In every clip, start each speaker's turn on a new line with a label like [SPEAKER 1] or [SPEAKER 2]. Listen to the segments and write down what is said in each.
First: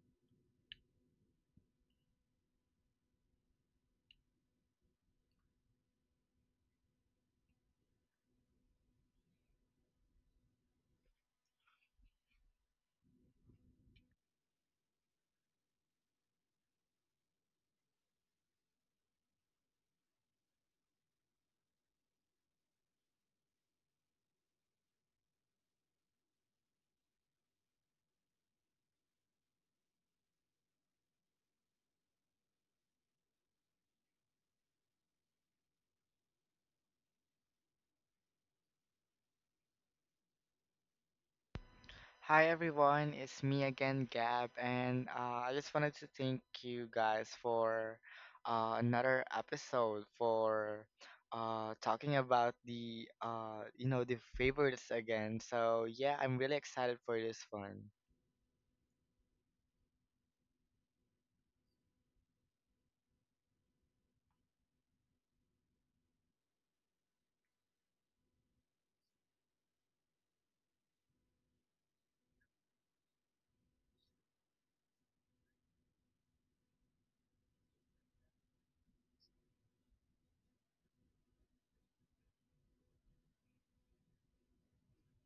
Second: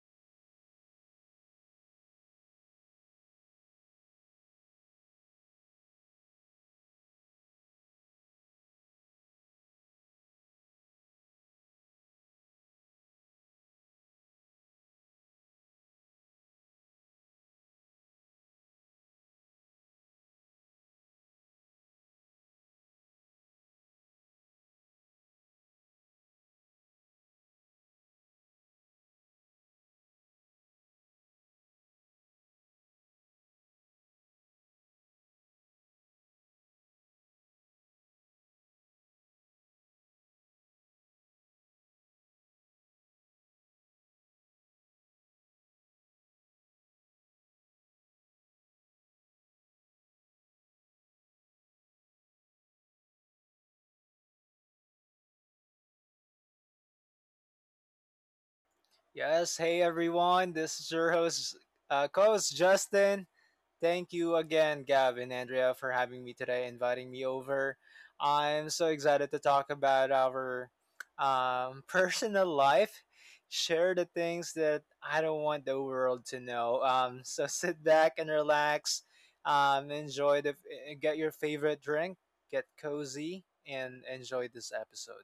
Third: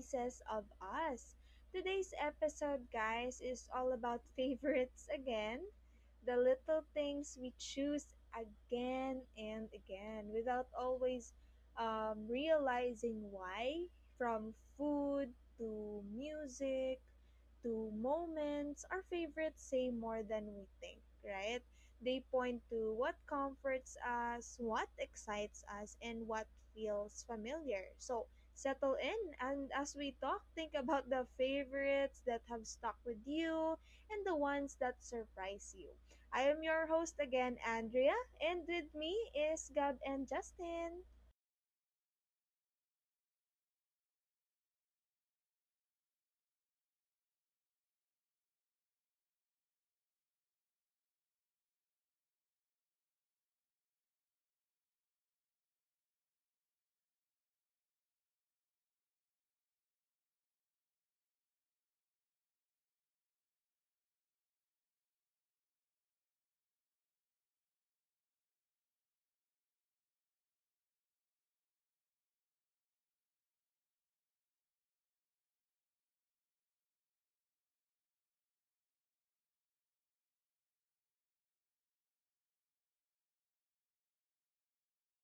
[SPEAKER 1] Pieces of Us. Today's episode, guys, is all about favorites again. The little things we choose again and again without always realizing why. From food to music to moments, our favorites say more than we think, right? They point to what comforts us, what excites us, and what feels familiar. So settle in, and as we talk, think about the favorites that have stuck with you and the ones that surprise you. I am your host again, Andrea, and with me is Gab and Justin.
[SPEAKER 2] Hi everyone, it's me again, Gab, and I just wanted to thank you guys for another episode for talking about the the favorites again. So yeah, I'm really excited for this one.
[SPEAKER 3] Yes, hey everyone. This is your host, co-host Justin. Thank you again, Gab and Andrea, for having me today, inviting me over. I'm so excited to talk about our personal life, share the things that I don't want the world to know. So sit back and relax, enjoy get your favorite drink, get cozy, and enjoy this episode.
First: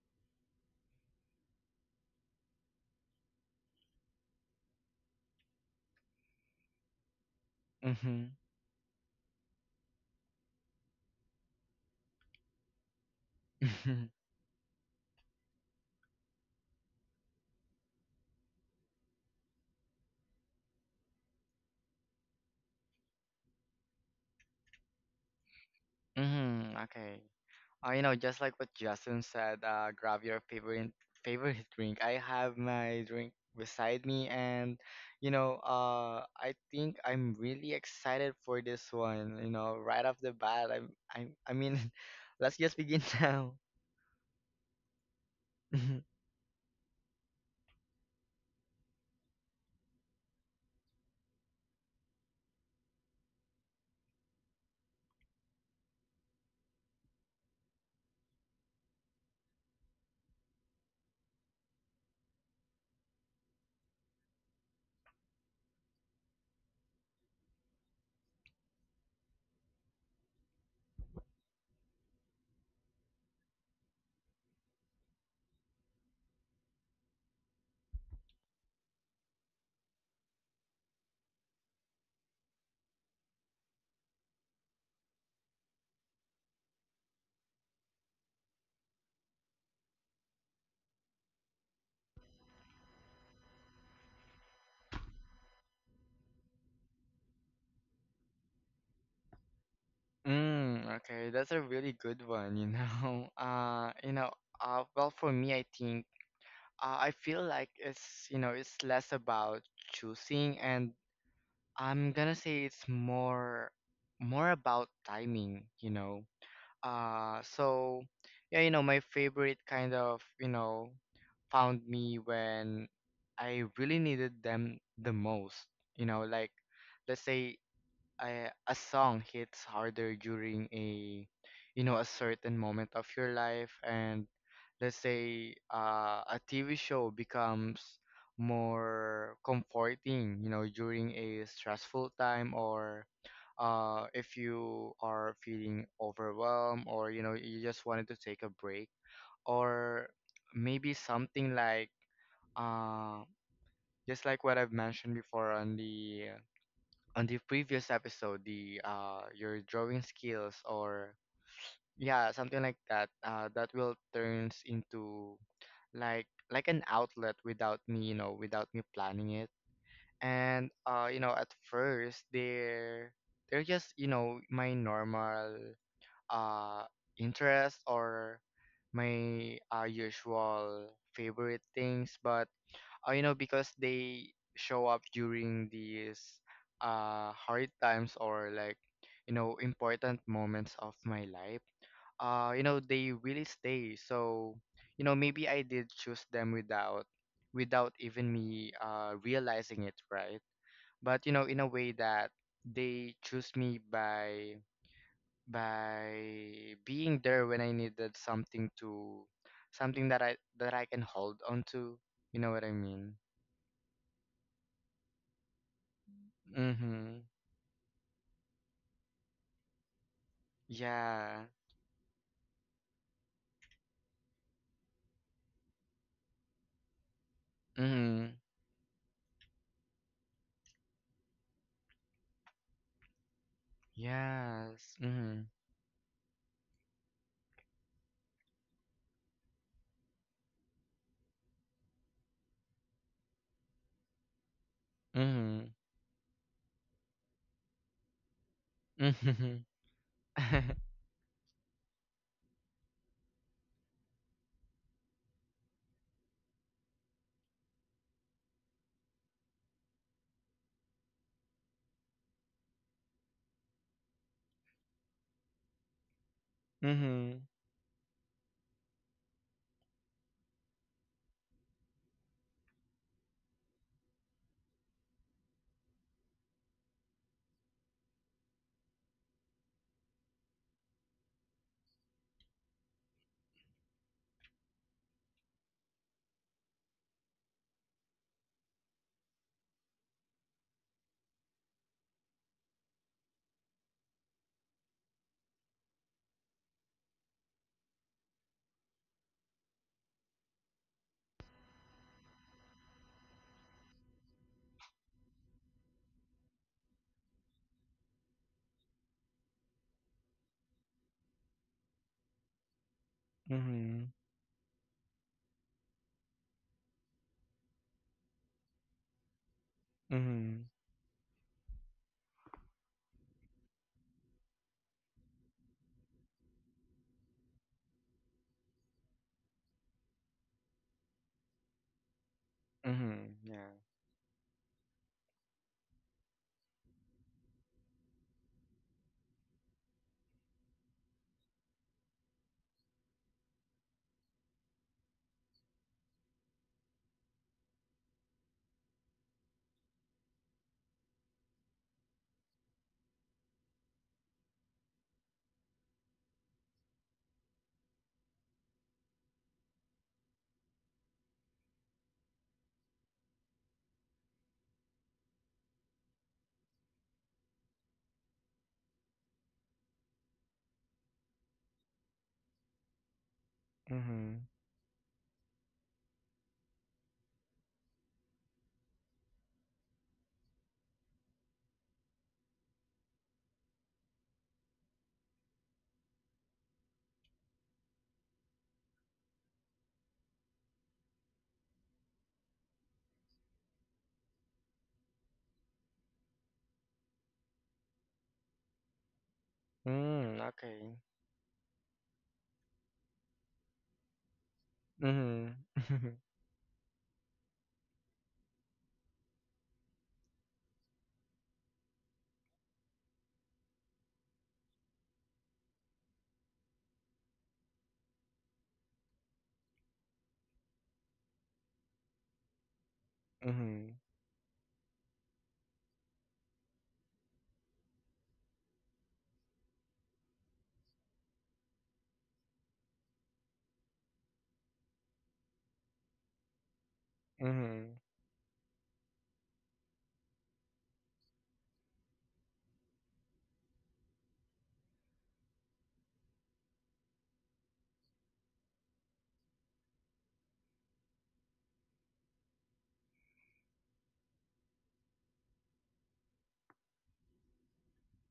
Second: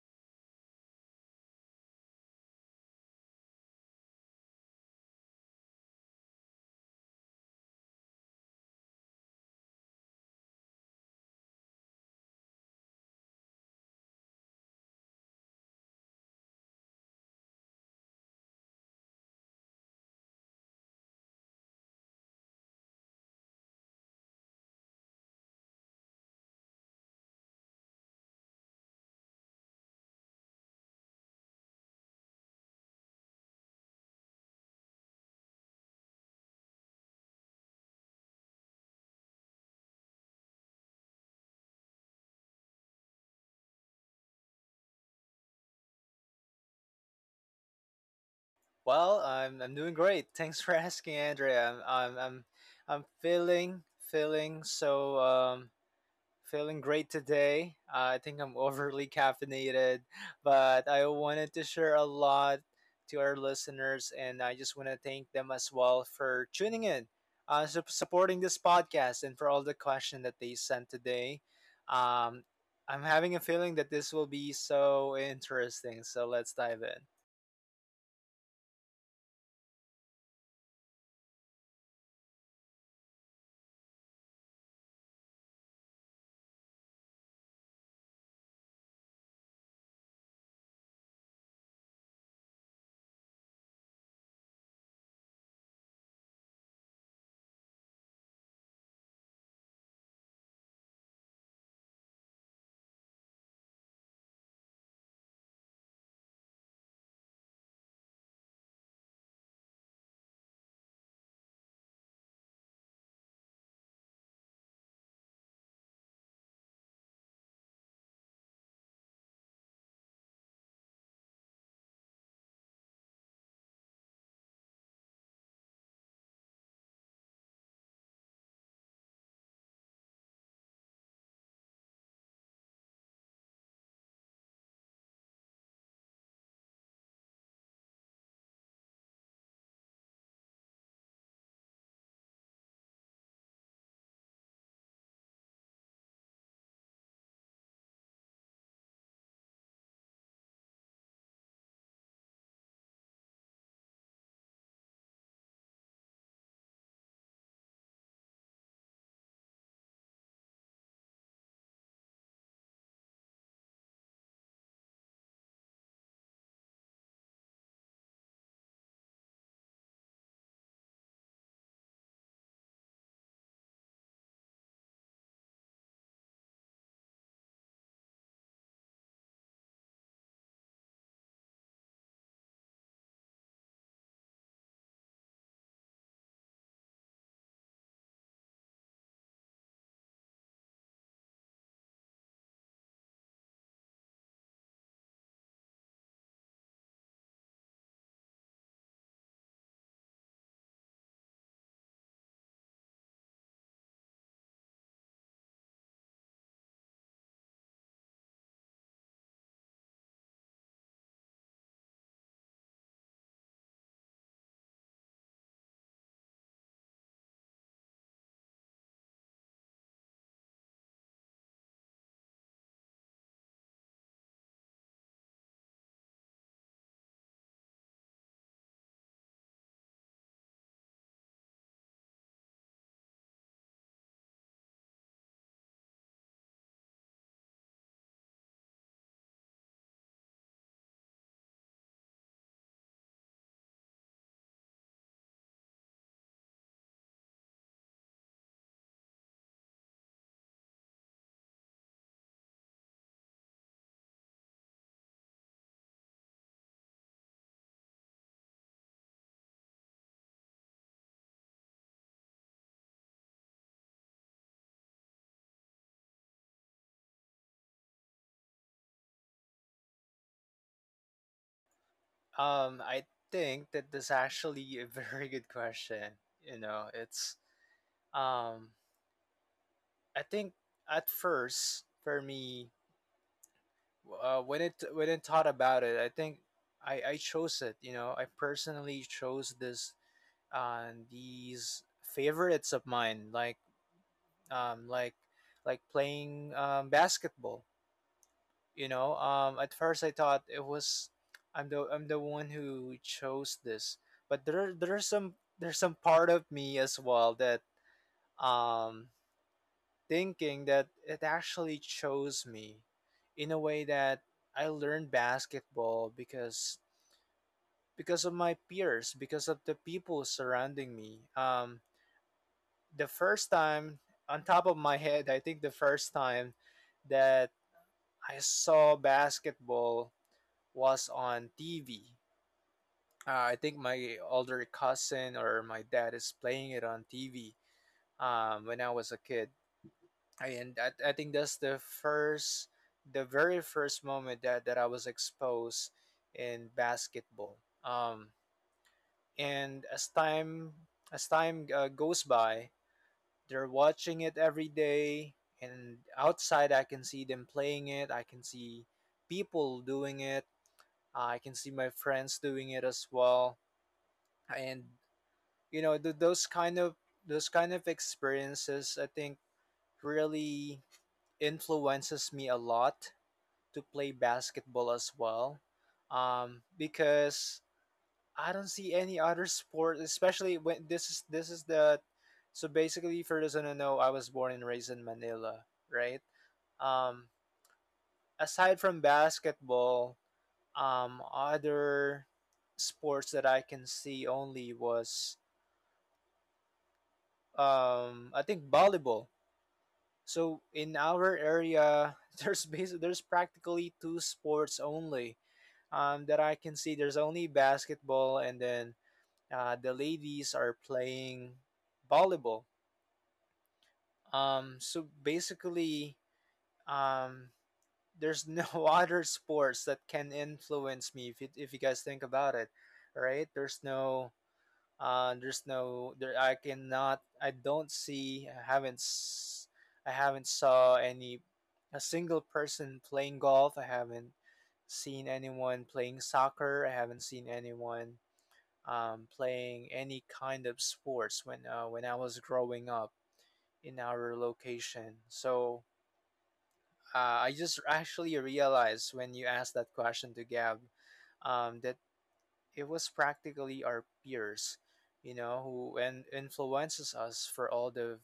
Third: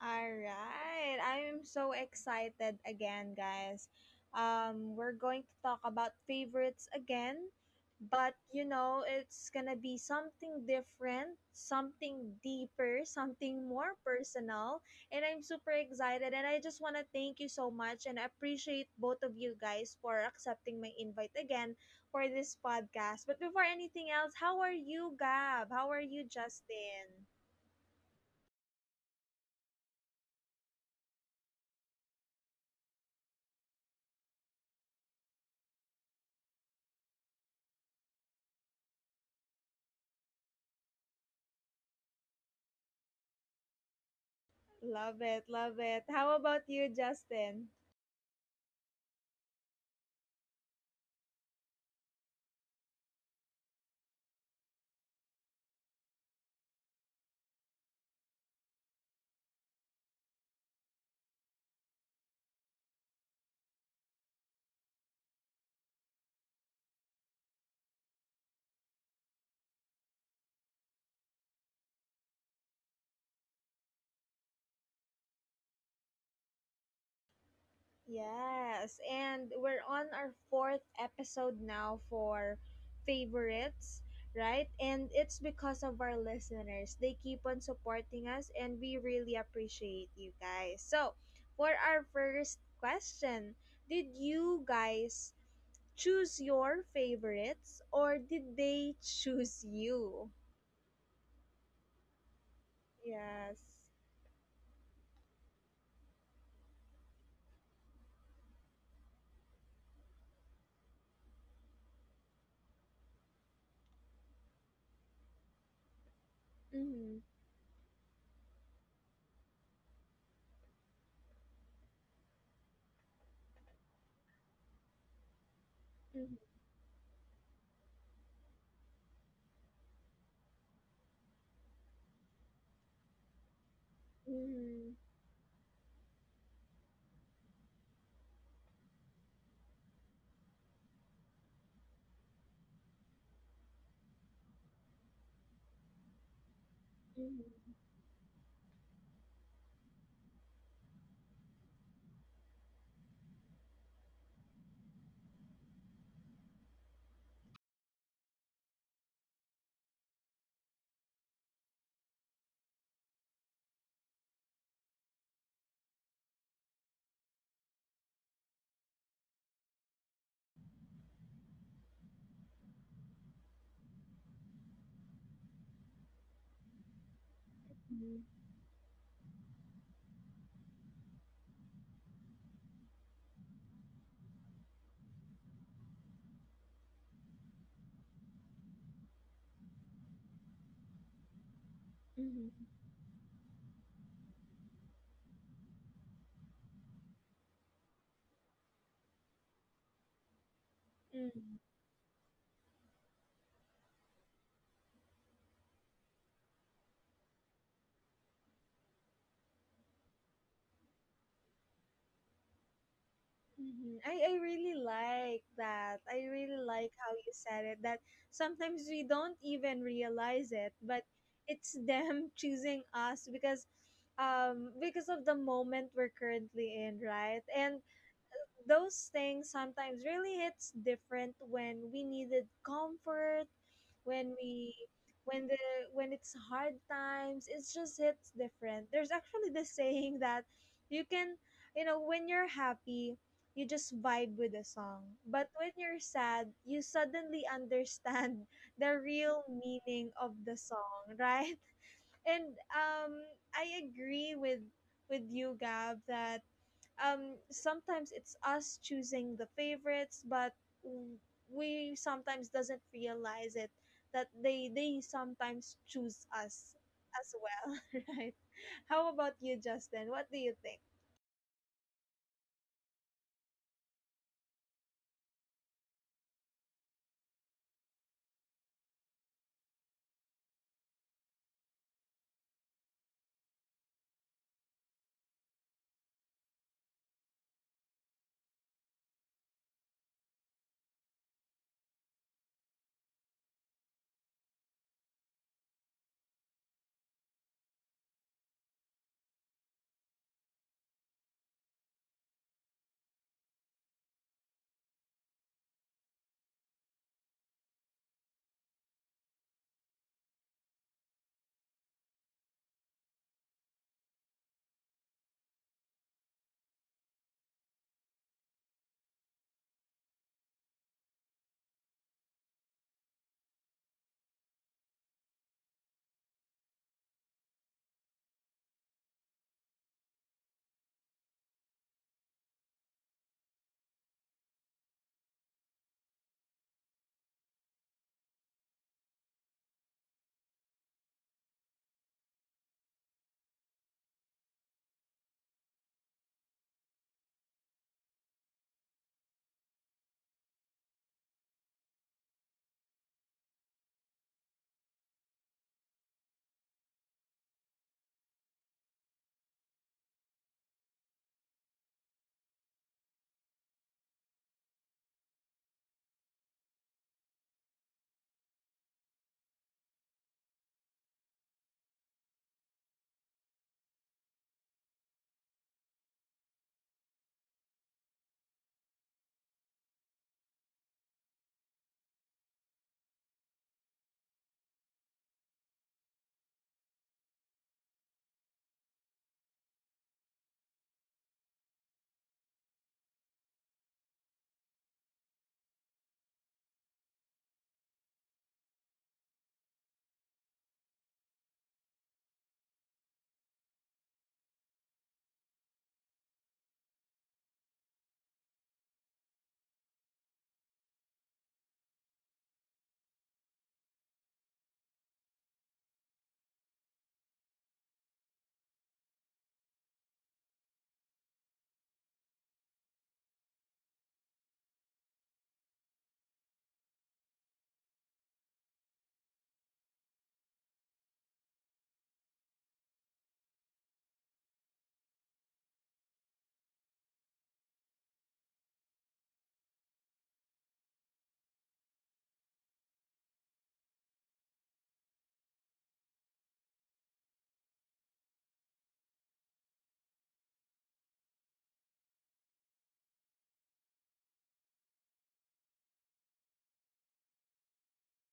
[SPEAKER 1] All right. I'm so excited again, guys. We're going to talk about favorites again,
[SPEAKER 2] Mhm.
[SPEAKER 1] but you know, it's gonna be something different, something deeper, something more personal. And I'm super excited. And I just want to thank you so much and appreciate both of you guys for accepting my invite again for this podcast. But before anything else, how are you, Gab? How are you,
[SPEAKER 2] Mhm. Okay.
[SPEAKER 1] Justin?
[SPEAKER 2] Just like what Justin said, grab your favorite drink. I have my drink beside me, and I think I'm really excited for this one. You know, right off the bat, I mean, let's just begin now.
[SPEAKER 1] Love it, love it. How about you, Justin?
[SPEAKER 3] Well, I'm doing great. Thanks for asking, Andrea. I'm feeling great today. I think I'm overly caffeinated, but I wanted to share a lot to our listeners, and I just want to thank them as well for tuning in, supporting this podcast, and for all the question that they sent today. Um, I'm having a feeling that this will be so interesting. So let's dive in.
[SPEAKER 1] Yes, and we're on our fourth episode now for favorites, right? And it's because of our listeners. They keep on supporting us, and we really appreciate you guys. So, for our first question, did you guys choose your favorites or did they choose you?
[SPEAKER 2] Mm, okay, that's a really good one, you know.
[SPEAKER 1] Yes.
[SPEAKER 2] Well, for me, I think I feel like it's, you know, it's less about choosing and I'm gonna say it's more about timing, you know.
[SPEAKER 1] Mm-hmm.
[SPEAKER 2] So yeah, you know, my favorite kind of, you know, found me when I really needed them the most, you know,
[SPEAKER 1] Mm-hmm.
[SPEAKER 2] like let's say a song hits harder during a you know a certain moment of your life and
[SPEAKER 1] Mm-hmm.
[SPEAKER 2] let's say a TV show becomes more comforting you know during a stressful time or if you are feeling overwhelmed or you know you just wanted to take a break or maybe something like uh, just like what I've mentioned before on the previous episode, the your drawing skills or yeah, something like that, that will turns into like an outlet without me, you know, without me planning it. And you know, at first they're just, you know, my normal uh interest
[SPEAKER 1] Mm-hmm.
[SPEAKER 2] or my usual favorite things, but you know, because they show up during these hard times or like you know important moments of my life. You
[SPEAKER 1] Mm-hmm.
[SPEAKER 2] know, they really stay. So, you know, maybe I did choose them without even me realizing it, right? But you know,
[SPEAKER 1] Mm-hmm.
[SPEAKER 2] in a way that they choose me by by being there when I needed something to something that I can hold on to. You know what I mean?
[SPEAKER 1] Mm-hmm. I really like that. I really like how
[SPEAKER 2] Mm-hmm.
[SPEAKER 1] you said it that sometimes we don't even realize it, but
[SPEAKER 2] Yeah.
[SPEAKER 1] it's them choosing us because of the moment we're currently in, right? And
[SPEAKER 2] Mm-hmm.
[SPEAKER 1] those things sometimes really hits different when we needed comfort when we
[SPEAKER 2] Yes.
[SPEAKER 1] when
[SPEAKER 2] Mm-hmm.
[SPEAKER 1] the when it's hard times it's just hits different. There's actually this saying that you can, you know, when you're happy you just vibe with the song, but
[SPEAKER 2] Mm-hmm.
[SPEAKER 1] when you're sad you suddenly understand the real
[SPEAKER 2] Mm-hmm.
[SPEAKER 1] meaning of the song, right? And I agree with you, Gab, that sometimes it's us choosing the favorites, but w- we sometimes doesn't realize it that they sometimes choose us as
[SPEAKER 2] Mm-hmm.
[SPEAKER 1] well, right? How about you, Justin? What do you think?
[SPEAKER 3] I think that that's actually a very good question. You know, it's um, I think at first for me, when it when I thought about it, I think I chose it. You know, I personally chose this these favorites of mine, like like playing basketball. You know, at first I thought it was I'm the one who chose this, but there's some part of me as well that um thinking that it actually chose me in a way
[SPEAKER 2] Mm-hmm.
[SPEAKER 3] that I learned basketball because of my peers, because of the people
[SPEAKER 2] Mm-hmm.
[SPEAKER 3] surrounding me. The first time on top of my head, I think the first time that I saw basketball was on TV.
[SPEAKER 2] Mm-hmm.
[SPEAKER 3] I
[SPEAKER 2] Yeah.
[SPEAKER 3] think my older cousin or my dad is playing it on TV when I was a kid. And I think that's the very first moment that I was exposed in basketball. Um, and as time goes by, they're watching it every day. And outside, I can see them playing it. I can see people doing it. I can see my friends doing it as well. And you know, those kind of experiences I think really influences me a lot to play
[SPEAKER 2] Mm-hmm.
[SPEAKER 3] basketball as well. Because I don't see any other sport, especially when this is the, so basically, for those who don't know, I was born and raised in Manila, right? um Aside from basketball, other sports that I can see only was, I think, volleyball.
[SPEAKER 2] Mm,
[SPEAKER 3] So
[SPEAKER 2] okay.
[SPEAKER 3] in our area, there's there's practically two sports only
[SPEAKER 2] Mm-hmm.
[SPEAKER 3] that I can see. There's only basketball, and then the ladies are playing volleyball. So basically, um, there's no other sports that can influence me. If you guys think about it, right?
[SPEAKER 2] Mm-hmm.
[SPEAKER 3] There's no there I cannot, I don't see, I haven't saw any a single person playing golf. I haven't seen anyone playing soccer. I haven't seen
[SPEAKER 2] Mm-hmm.
[SPEAKER 3] anyone playing any kind of sports when I was growing up in our location. So I just actually realized when you asked that question to Gab, that it was practically our peers, you know, who and influences us for all the,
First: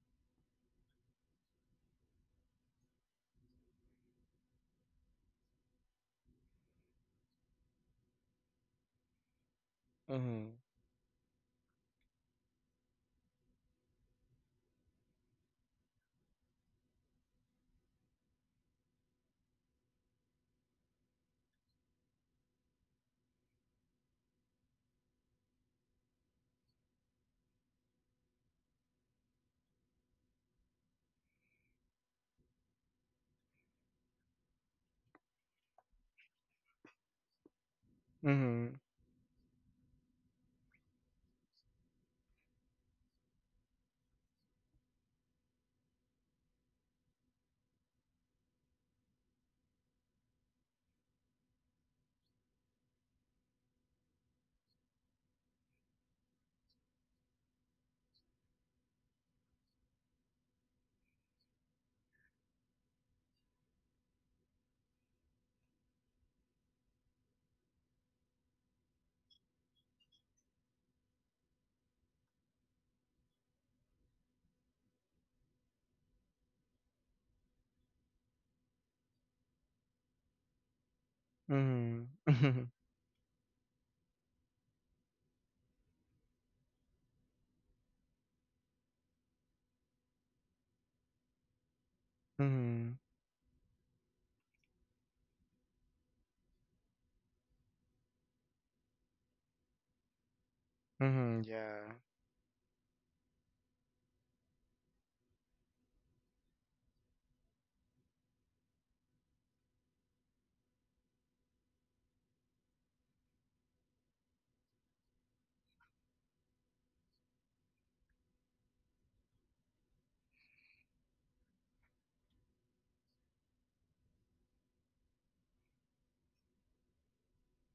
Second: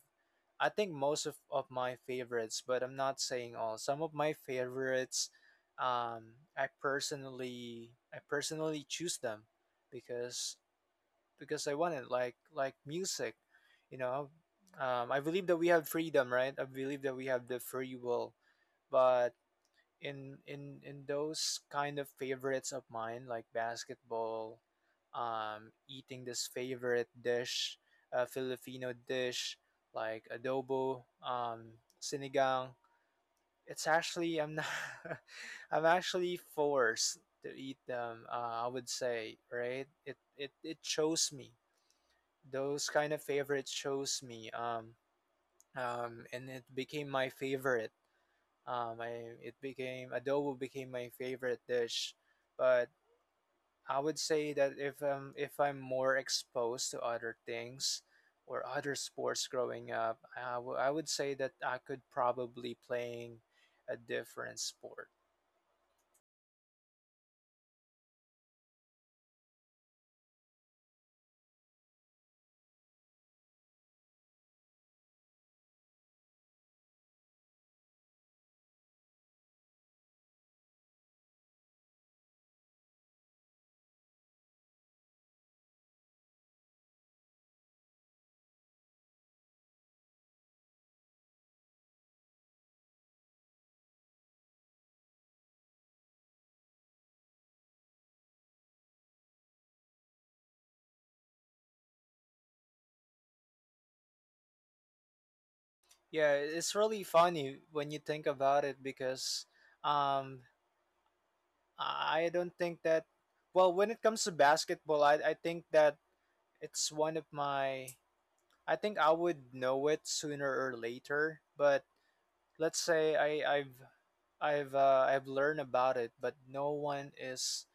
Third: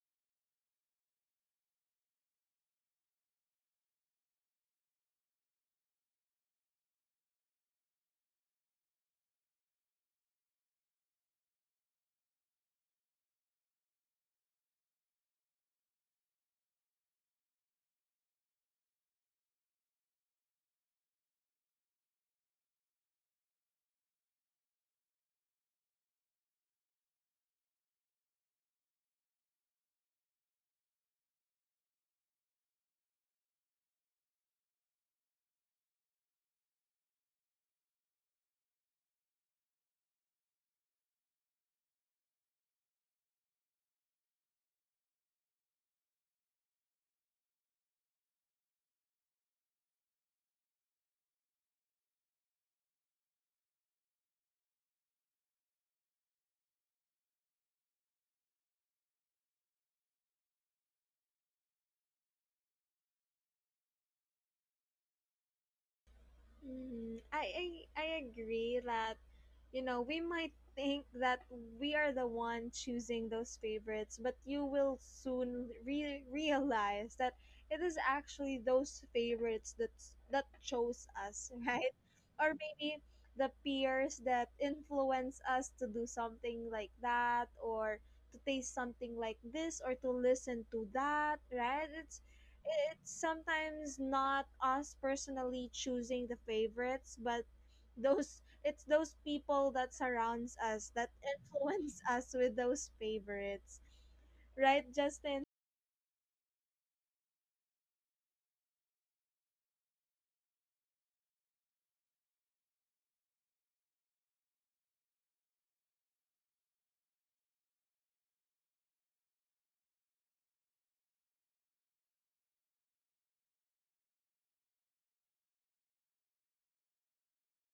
[SPEAKER 3] I think, most of my favorites, but I'm not saying all. Some of my favorites, um, I personally choose them because because I want it, like music, you know. I believe that we have freedom, right? I believe that we have the free will, but in those kind of favorites of mine, like basketball, eating this favorite dish, a Filipino dish like adobo, sinigang. It's actually, I'm not, I'm actually forced to eat them, I
[SPEAKER 2] Mm-hmm. Mm-hmm.
[SPEAKER 3] would say, right? It it chose me, those kind of favorites chose me. And it became my favorite. I It became, adobo became my favorite dish, but I would say that if I'm more exposed to other things or other sports growing up, I would say that I could probably playing a different sport.
[SPEAKER 1] Mm, I I agree that, you know, we might think that we are the one choosing those favorites, but you will soon realize that it is actually those favorites that chose us, right? Or
[SPEAKER 2] Mm-hmm.
[SPEAKER 1] maybe the peers that influence us to do something like that, or to taste something like this, or to listen to that, right? It's
[SPEAKER 2] Mm-hmm.
[SPEAKER 1] it's sometimes not us personally choosing the favorites, but those it's those people that surrounds us that
[SPEAKER 2] Mm-hmm. Yeah.
[SPEAKER 1] influence us with those favorites, right, Justin?
[SPEAKER 3] Yeah, it's really funny when you think about it, because um I don't think that, well, when it comes to basketball, I think that it's one of my, I think I would know it sooner or later, but let's say I've learned about it, but no one is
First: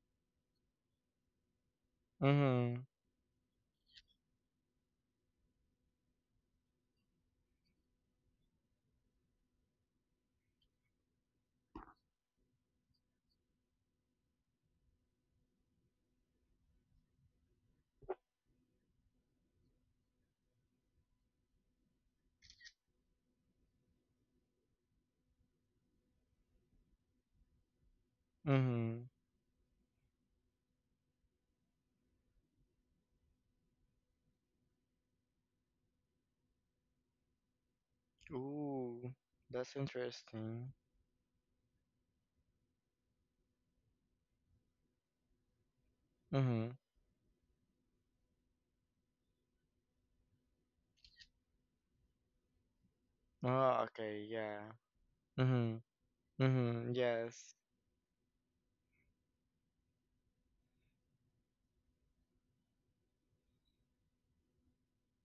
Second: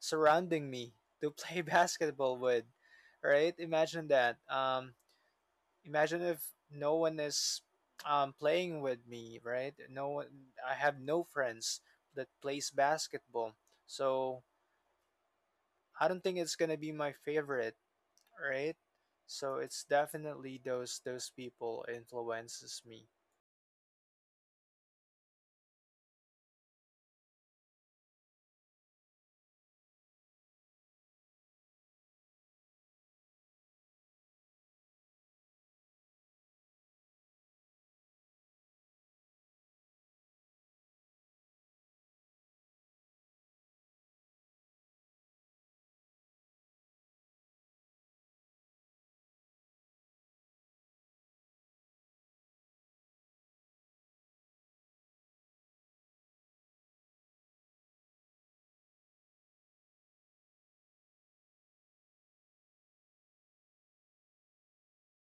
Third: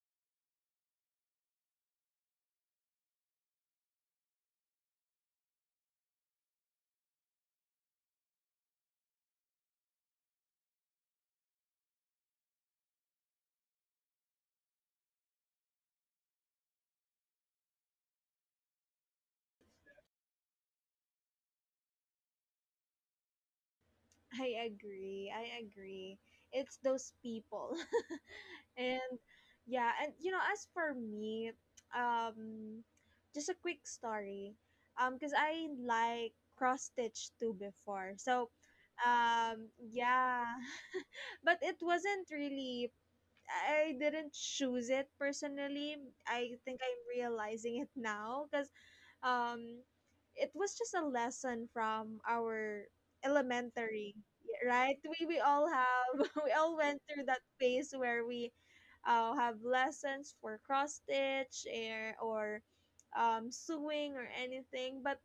[SPEAKER 3] surrounding me to play basketball with,
[SPEAKER 2] Mm-hmm.
[SPEAKER 3] right? Imagine that. Imagine if no one is playing with me, right? No one. I have no friends that plays basketball, so I don't think it's gonna be my favorite, right? So it's definitely those people influences me.
[SPEAKER 1] I agree, I agree. It's those people.
[SPEAKER 2] Mm-hmm.
[SPEAKER 1] And yeah, and you know, as for me, um, just a quick story, because I like cross stitch too before, so
[SPEAKER 2] Ooh, that's
[SPEAKER 1] yeah,
[SPEAKER 2] interesting.
[SPEAKER 1] but it wasn't really. I didn't choose it personally. I
[SPEAKER 2] Mm-hmm.
[SPEAKER 1] think I'm realizing it now because um it was just a lesson from our
[SPEAKER 2] Oh,
[SPEAKER 1] elementary,
[SPEAKER 2] okay, yeah.
[SPEAKER 1] right? We all
[SPEAKER 2] Mm-hmm.
[SPEAKER 1] have we all
[SPEAKER 2] Mm-hmm.
[SPEAKER 1] went through that
[SPEAKER 2] Yes.
[SPEAKER 1] phase where we have lessons for cross stitch or sewing or anything. But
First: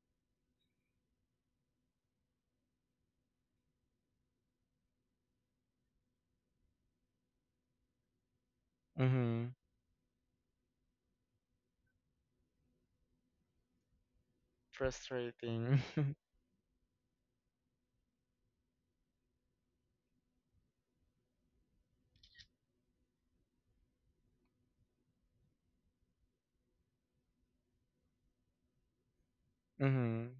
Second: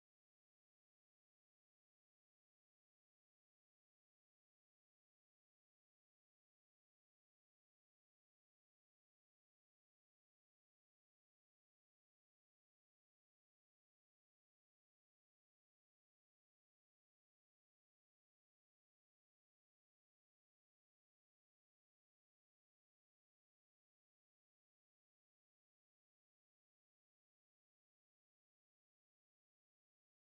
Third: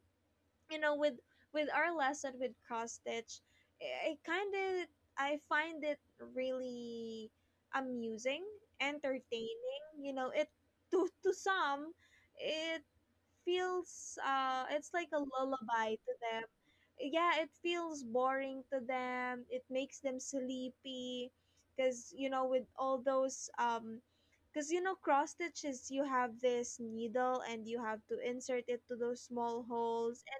[SPEAKER 1] you know, with our lesson with cross stitch, I kind of I find it really amusing,
[SPEAKER 2] Mm-hmm.
[SPEAKER 1] entertaining, you know. It, to some it feels it's like a
[SPEAKER 2] Frustrating.
[SPEAKER 1] lullaby to them. Yeah, it feels boring to them, it makes them sleepy, because you know with all those because you know cross stitches, you have this needle and you have to insert it to those small holes.
[SPEAKER 2] Mm-hmm.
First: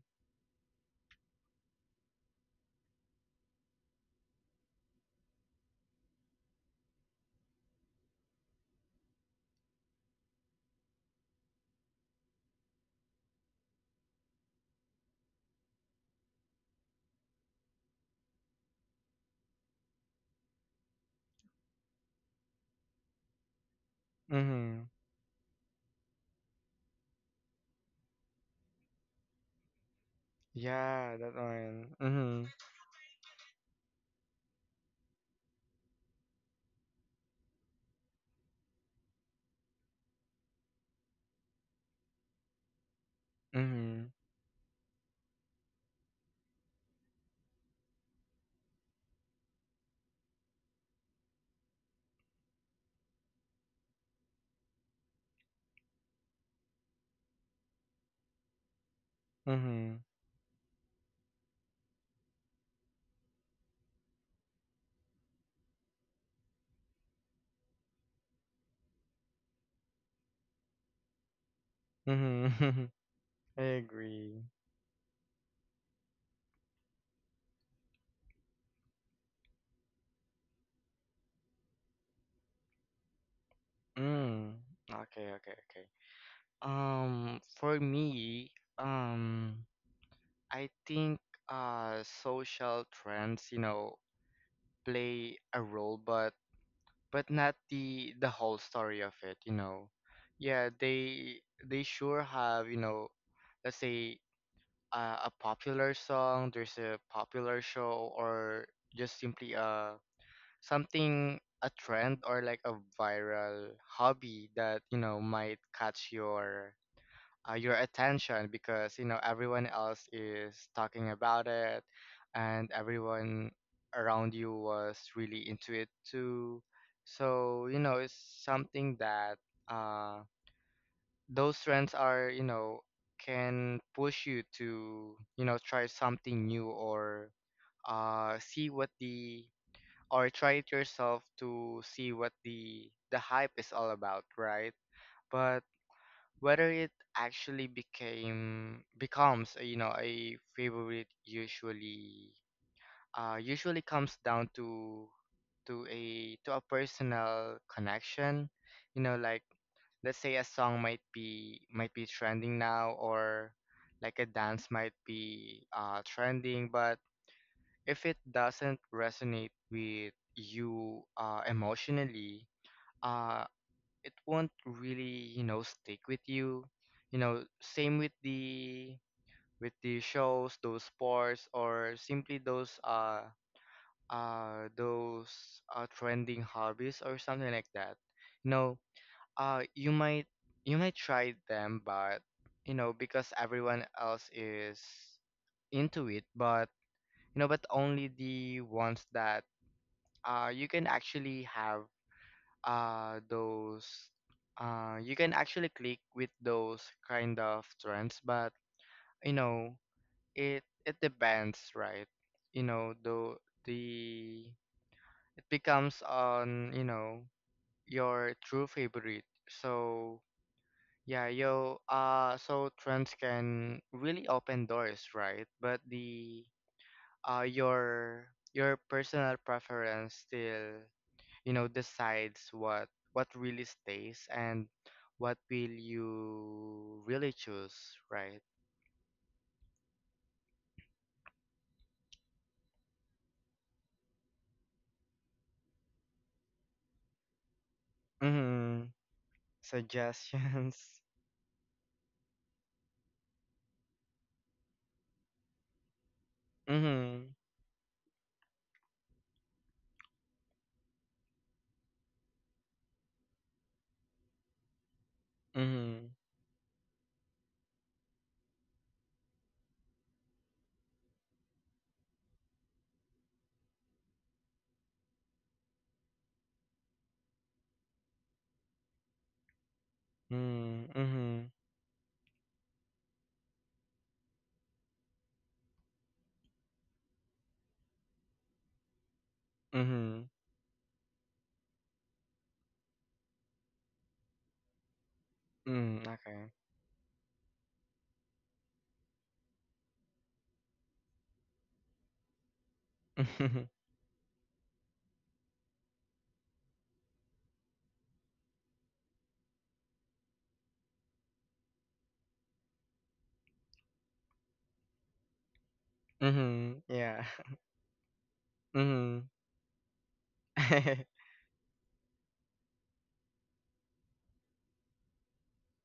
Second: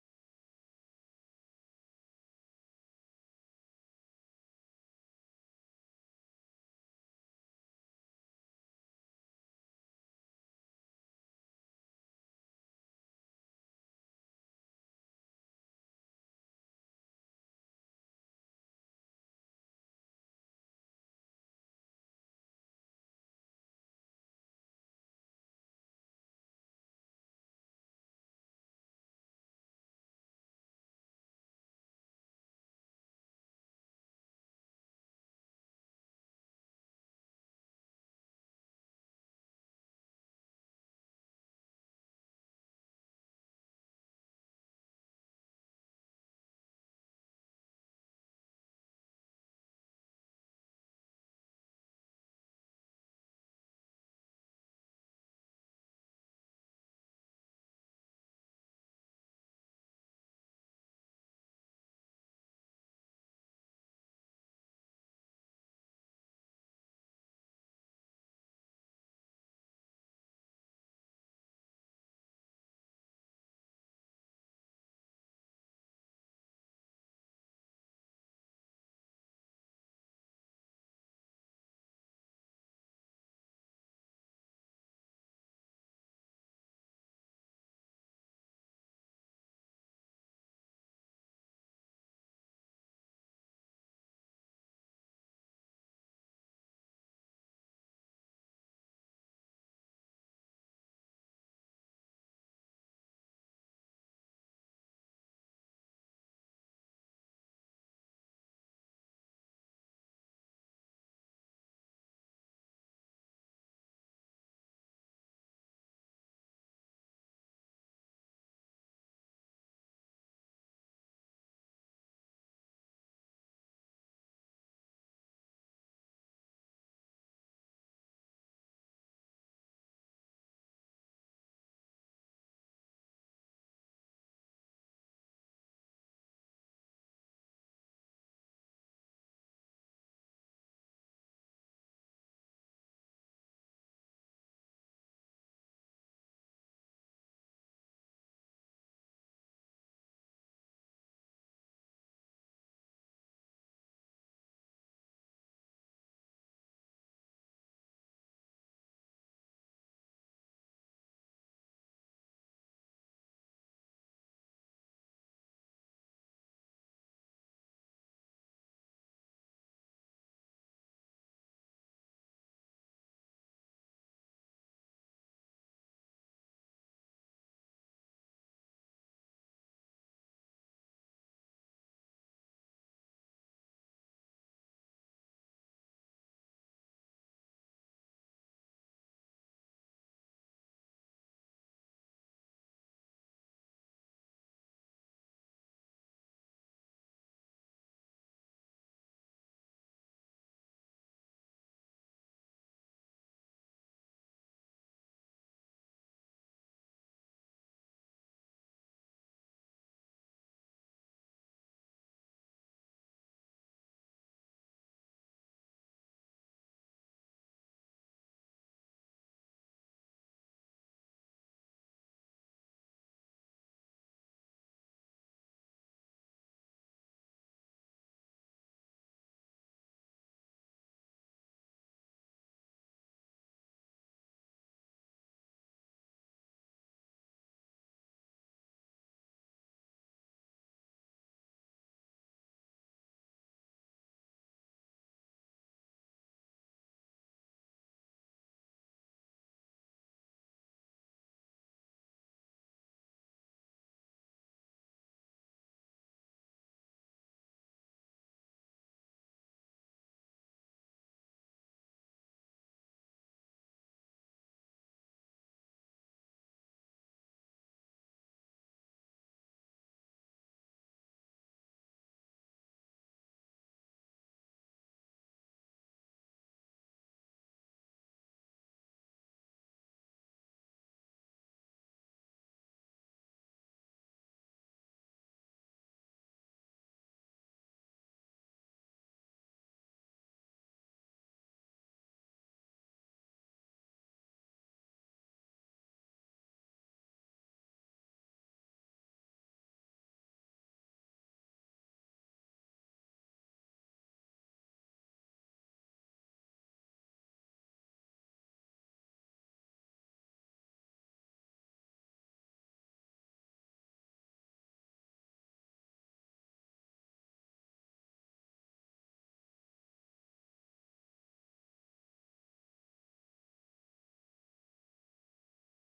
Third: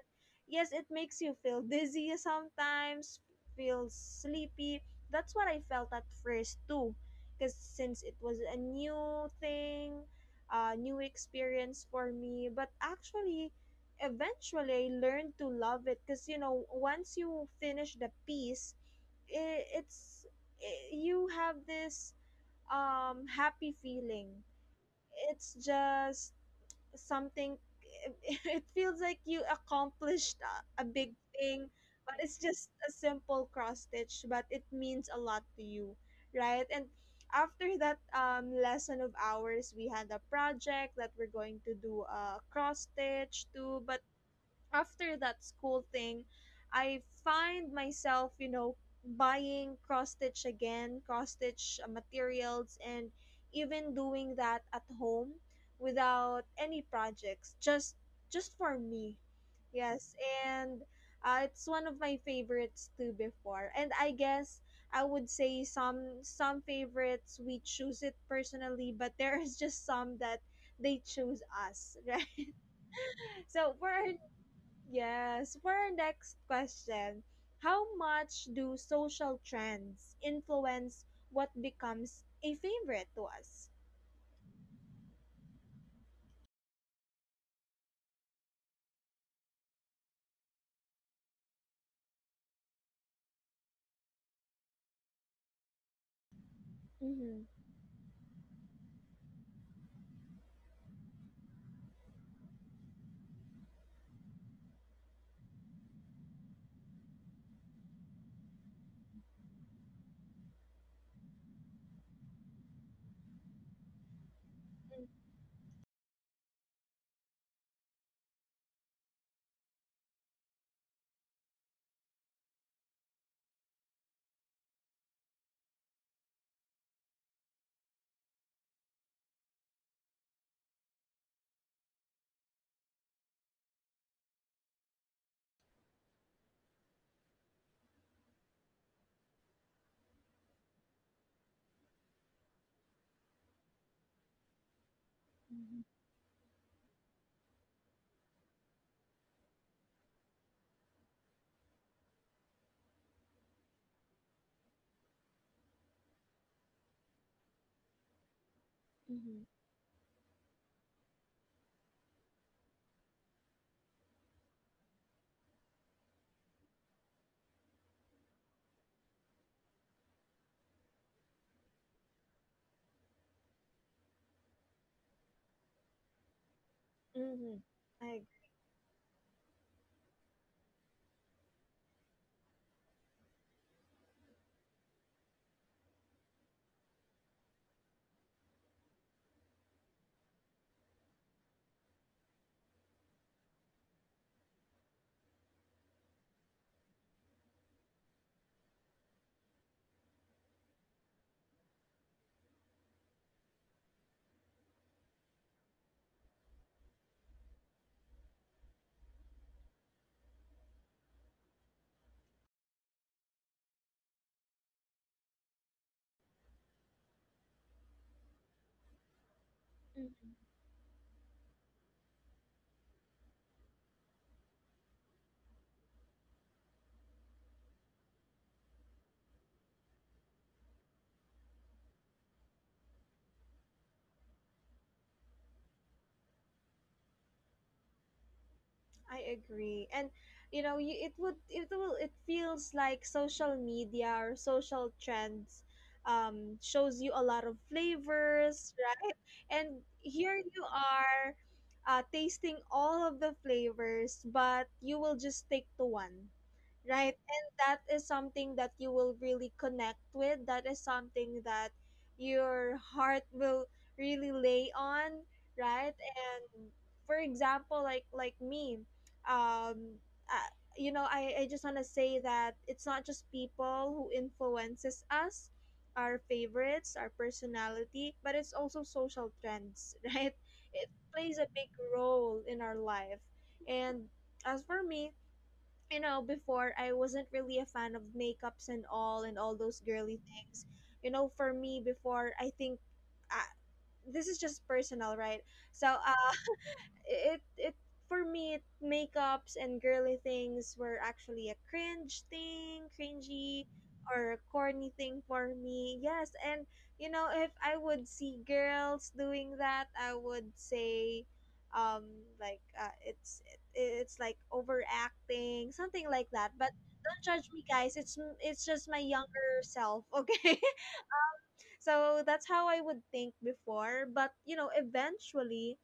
[SPEAKER 1] Yes, it makes you feel dizzy sometimes, feel sleepy. That's what I felt at first too, because since it was a new thing, a new experience for me. But actually, eventually, I learned to love it, because you know once you finish the piece, i it's I you have this happy feeling.
[SPEAKER 2] Mm-hmm.
[SPEAKER 1] It's just something, it feels like you accomplished a big
[SPEAKER 2] Yeah, that
[SPEAKER 1] thing,
[SPEAKER 2] one.
[SPEAKER 1] but it's
[SPEAKER 2] Mm-hmm.
[SPEAKER 1] just a simple cross stitch, but it means a lot to you, right? And after that lesson of ours, we had a project that we're going to do a cross stitch too. But
[SPEAKER 2] Mm-hmm.
[SPEAKER 1] after that school thing, I find myself, you know, buying cross stitch again, cross stitch materials, and even doing that at home without any projects, just for me.
[SPEAKER 2] Mm-hmm.
[SPEAKER 1] Yes, and it's one of my favorites too before. And I guess I would say some favorites we choose it personally, but there is just some that they choose us, right?
[SPEAKER 2] Mm-hmm. I
[SPEAKER 1] So for our
[SPEAKER 2] agree.
[SPEAKER 1] Yes, for our next question, how much do social trends influence what becomes a favorite to us?
[SPEAKER 2] Mm. Okay, okay, okay. For me, um, I think social trends, you know, play a role, but not
[SPEAKER 1] Mm-hmm.
[SPEAKER 2] the the whole story of it, you know. Yeah, they sure have, you know, let's say a popular song, there's a popular show, or just simply something a trend or like a viral hobby that you know might catch your attention because you know everyone else is talking about it and everyone around you was really into it too so you know it's something that uh those trends are you know can push you to you know try something new or see what the or try it yourself to see what the hype is all about right but
[SPEAKER 1] Mm-hmm.
[SPEAKER 2] whether it actually became becomes a, you know a favorite usually usually comes down to a personal connection you know like
[SPEAKER 1] Mm-hmm.
[SPEAKER 2] let's say a song might be trending now or like a dance might be trending but if it doesn't resonate with you emotionally, uh, it won't really you know stick with you you know
[SPEAKER 1] Mm-hmm.
[SPEAKER 2] same
[SPEAKER 1] I agree.
[SPEAKER 2] with the shows those sports or simply those trending hobbies or something like that you know uh, you might you might try them, but you know because everyone else is into it, but you know, but only the ones that you can actually have those you can actually click with those kind of trends, but you know it it depends, right? You know the it becomes on you know your true favorite. So
[SPEAKER 1] Mm-hmm.
[SPEAKER 2] yeah, so trends can really open doors, right? But the uh your your personal preference still, you know, decides what really stays and what will you really choose, right?
[SPEAKER 1] I agree. And you know, you, it would it will it feels like social media or social trends shows you a lot of flavors,
[SPEAKER 2] Mm-hmm.
[SPEAKER 1] right? And here you
[SPEAKER 2] Suggestions.
[SPEAKER 1] are tasting all of the flavors, but you will just stick to one. Right?
[SPEAKER 2] Mm-hmm.
[SPEAKER 1] And that is something that you will really connect with. That is something that your heart will really lay on, right? And for example, like me, um uh, you know, I just want to say that it's not just people who influences us, our favorites, our personality, but it's also social trends, right?
[SPEAKER 2] Mm-hmm.
[SPEAKER 1] It plays
[SPEAKER 2] Mm-hmm.
[SPEAKER 1] a big role in our life. And as for me, you know, before I wasn't really a fan of makeups and all those
[SPEAKER 2] Mm-hmm.
[SPEAKER 1] girly things. You know, for me before, I think I, this is just personal, right? So
[SPEAKER 2] Mm-hmm. Mm, okay.
[SPEAKER 1] it for me it, makeups and girly things were actually a cringe thing, cringy or corny thing for me. Yes, and you know if I would see girls doing that, I would say um like it's it, it's like overacting, something like that. But
[SPEAKER 2] Mm-hmm.
[SPEAKER 1] don't
[SPEAKER 2] Yeah.
[SPEAKER 1] judge me guys, it's just my
[SPEAKER 2] Mm-hmm.
[SPEAKER 1] younger self, okay?
[SPEAKER 2] Mm-hmm.
[SPEAKER 1] So that's how I would think before. But you know, eventually,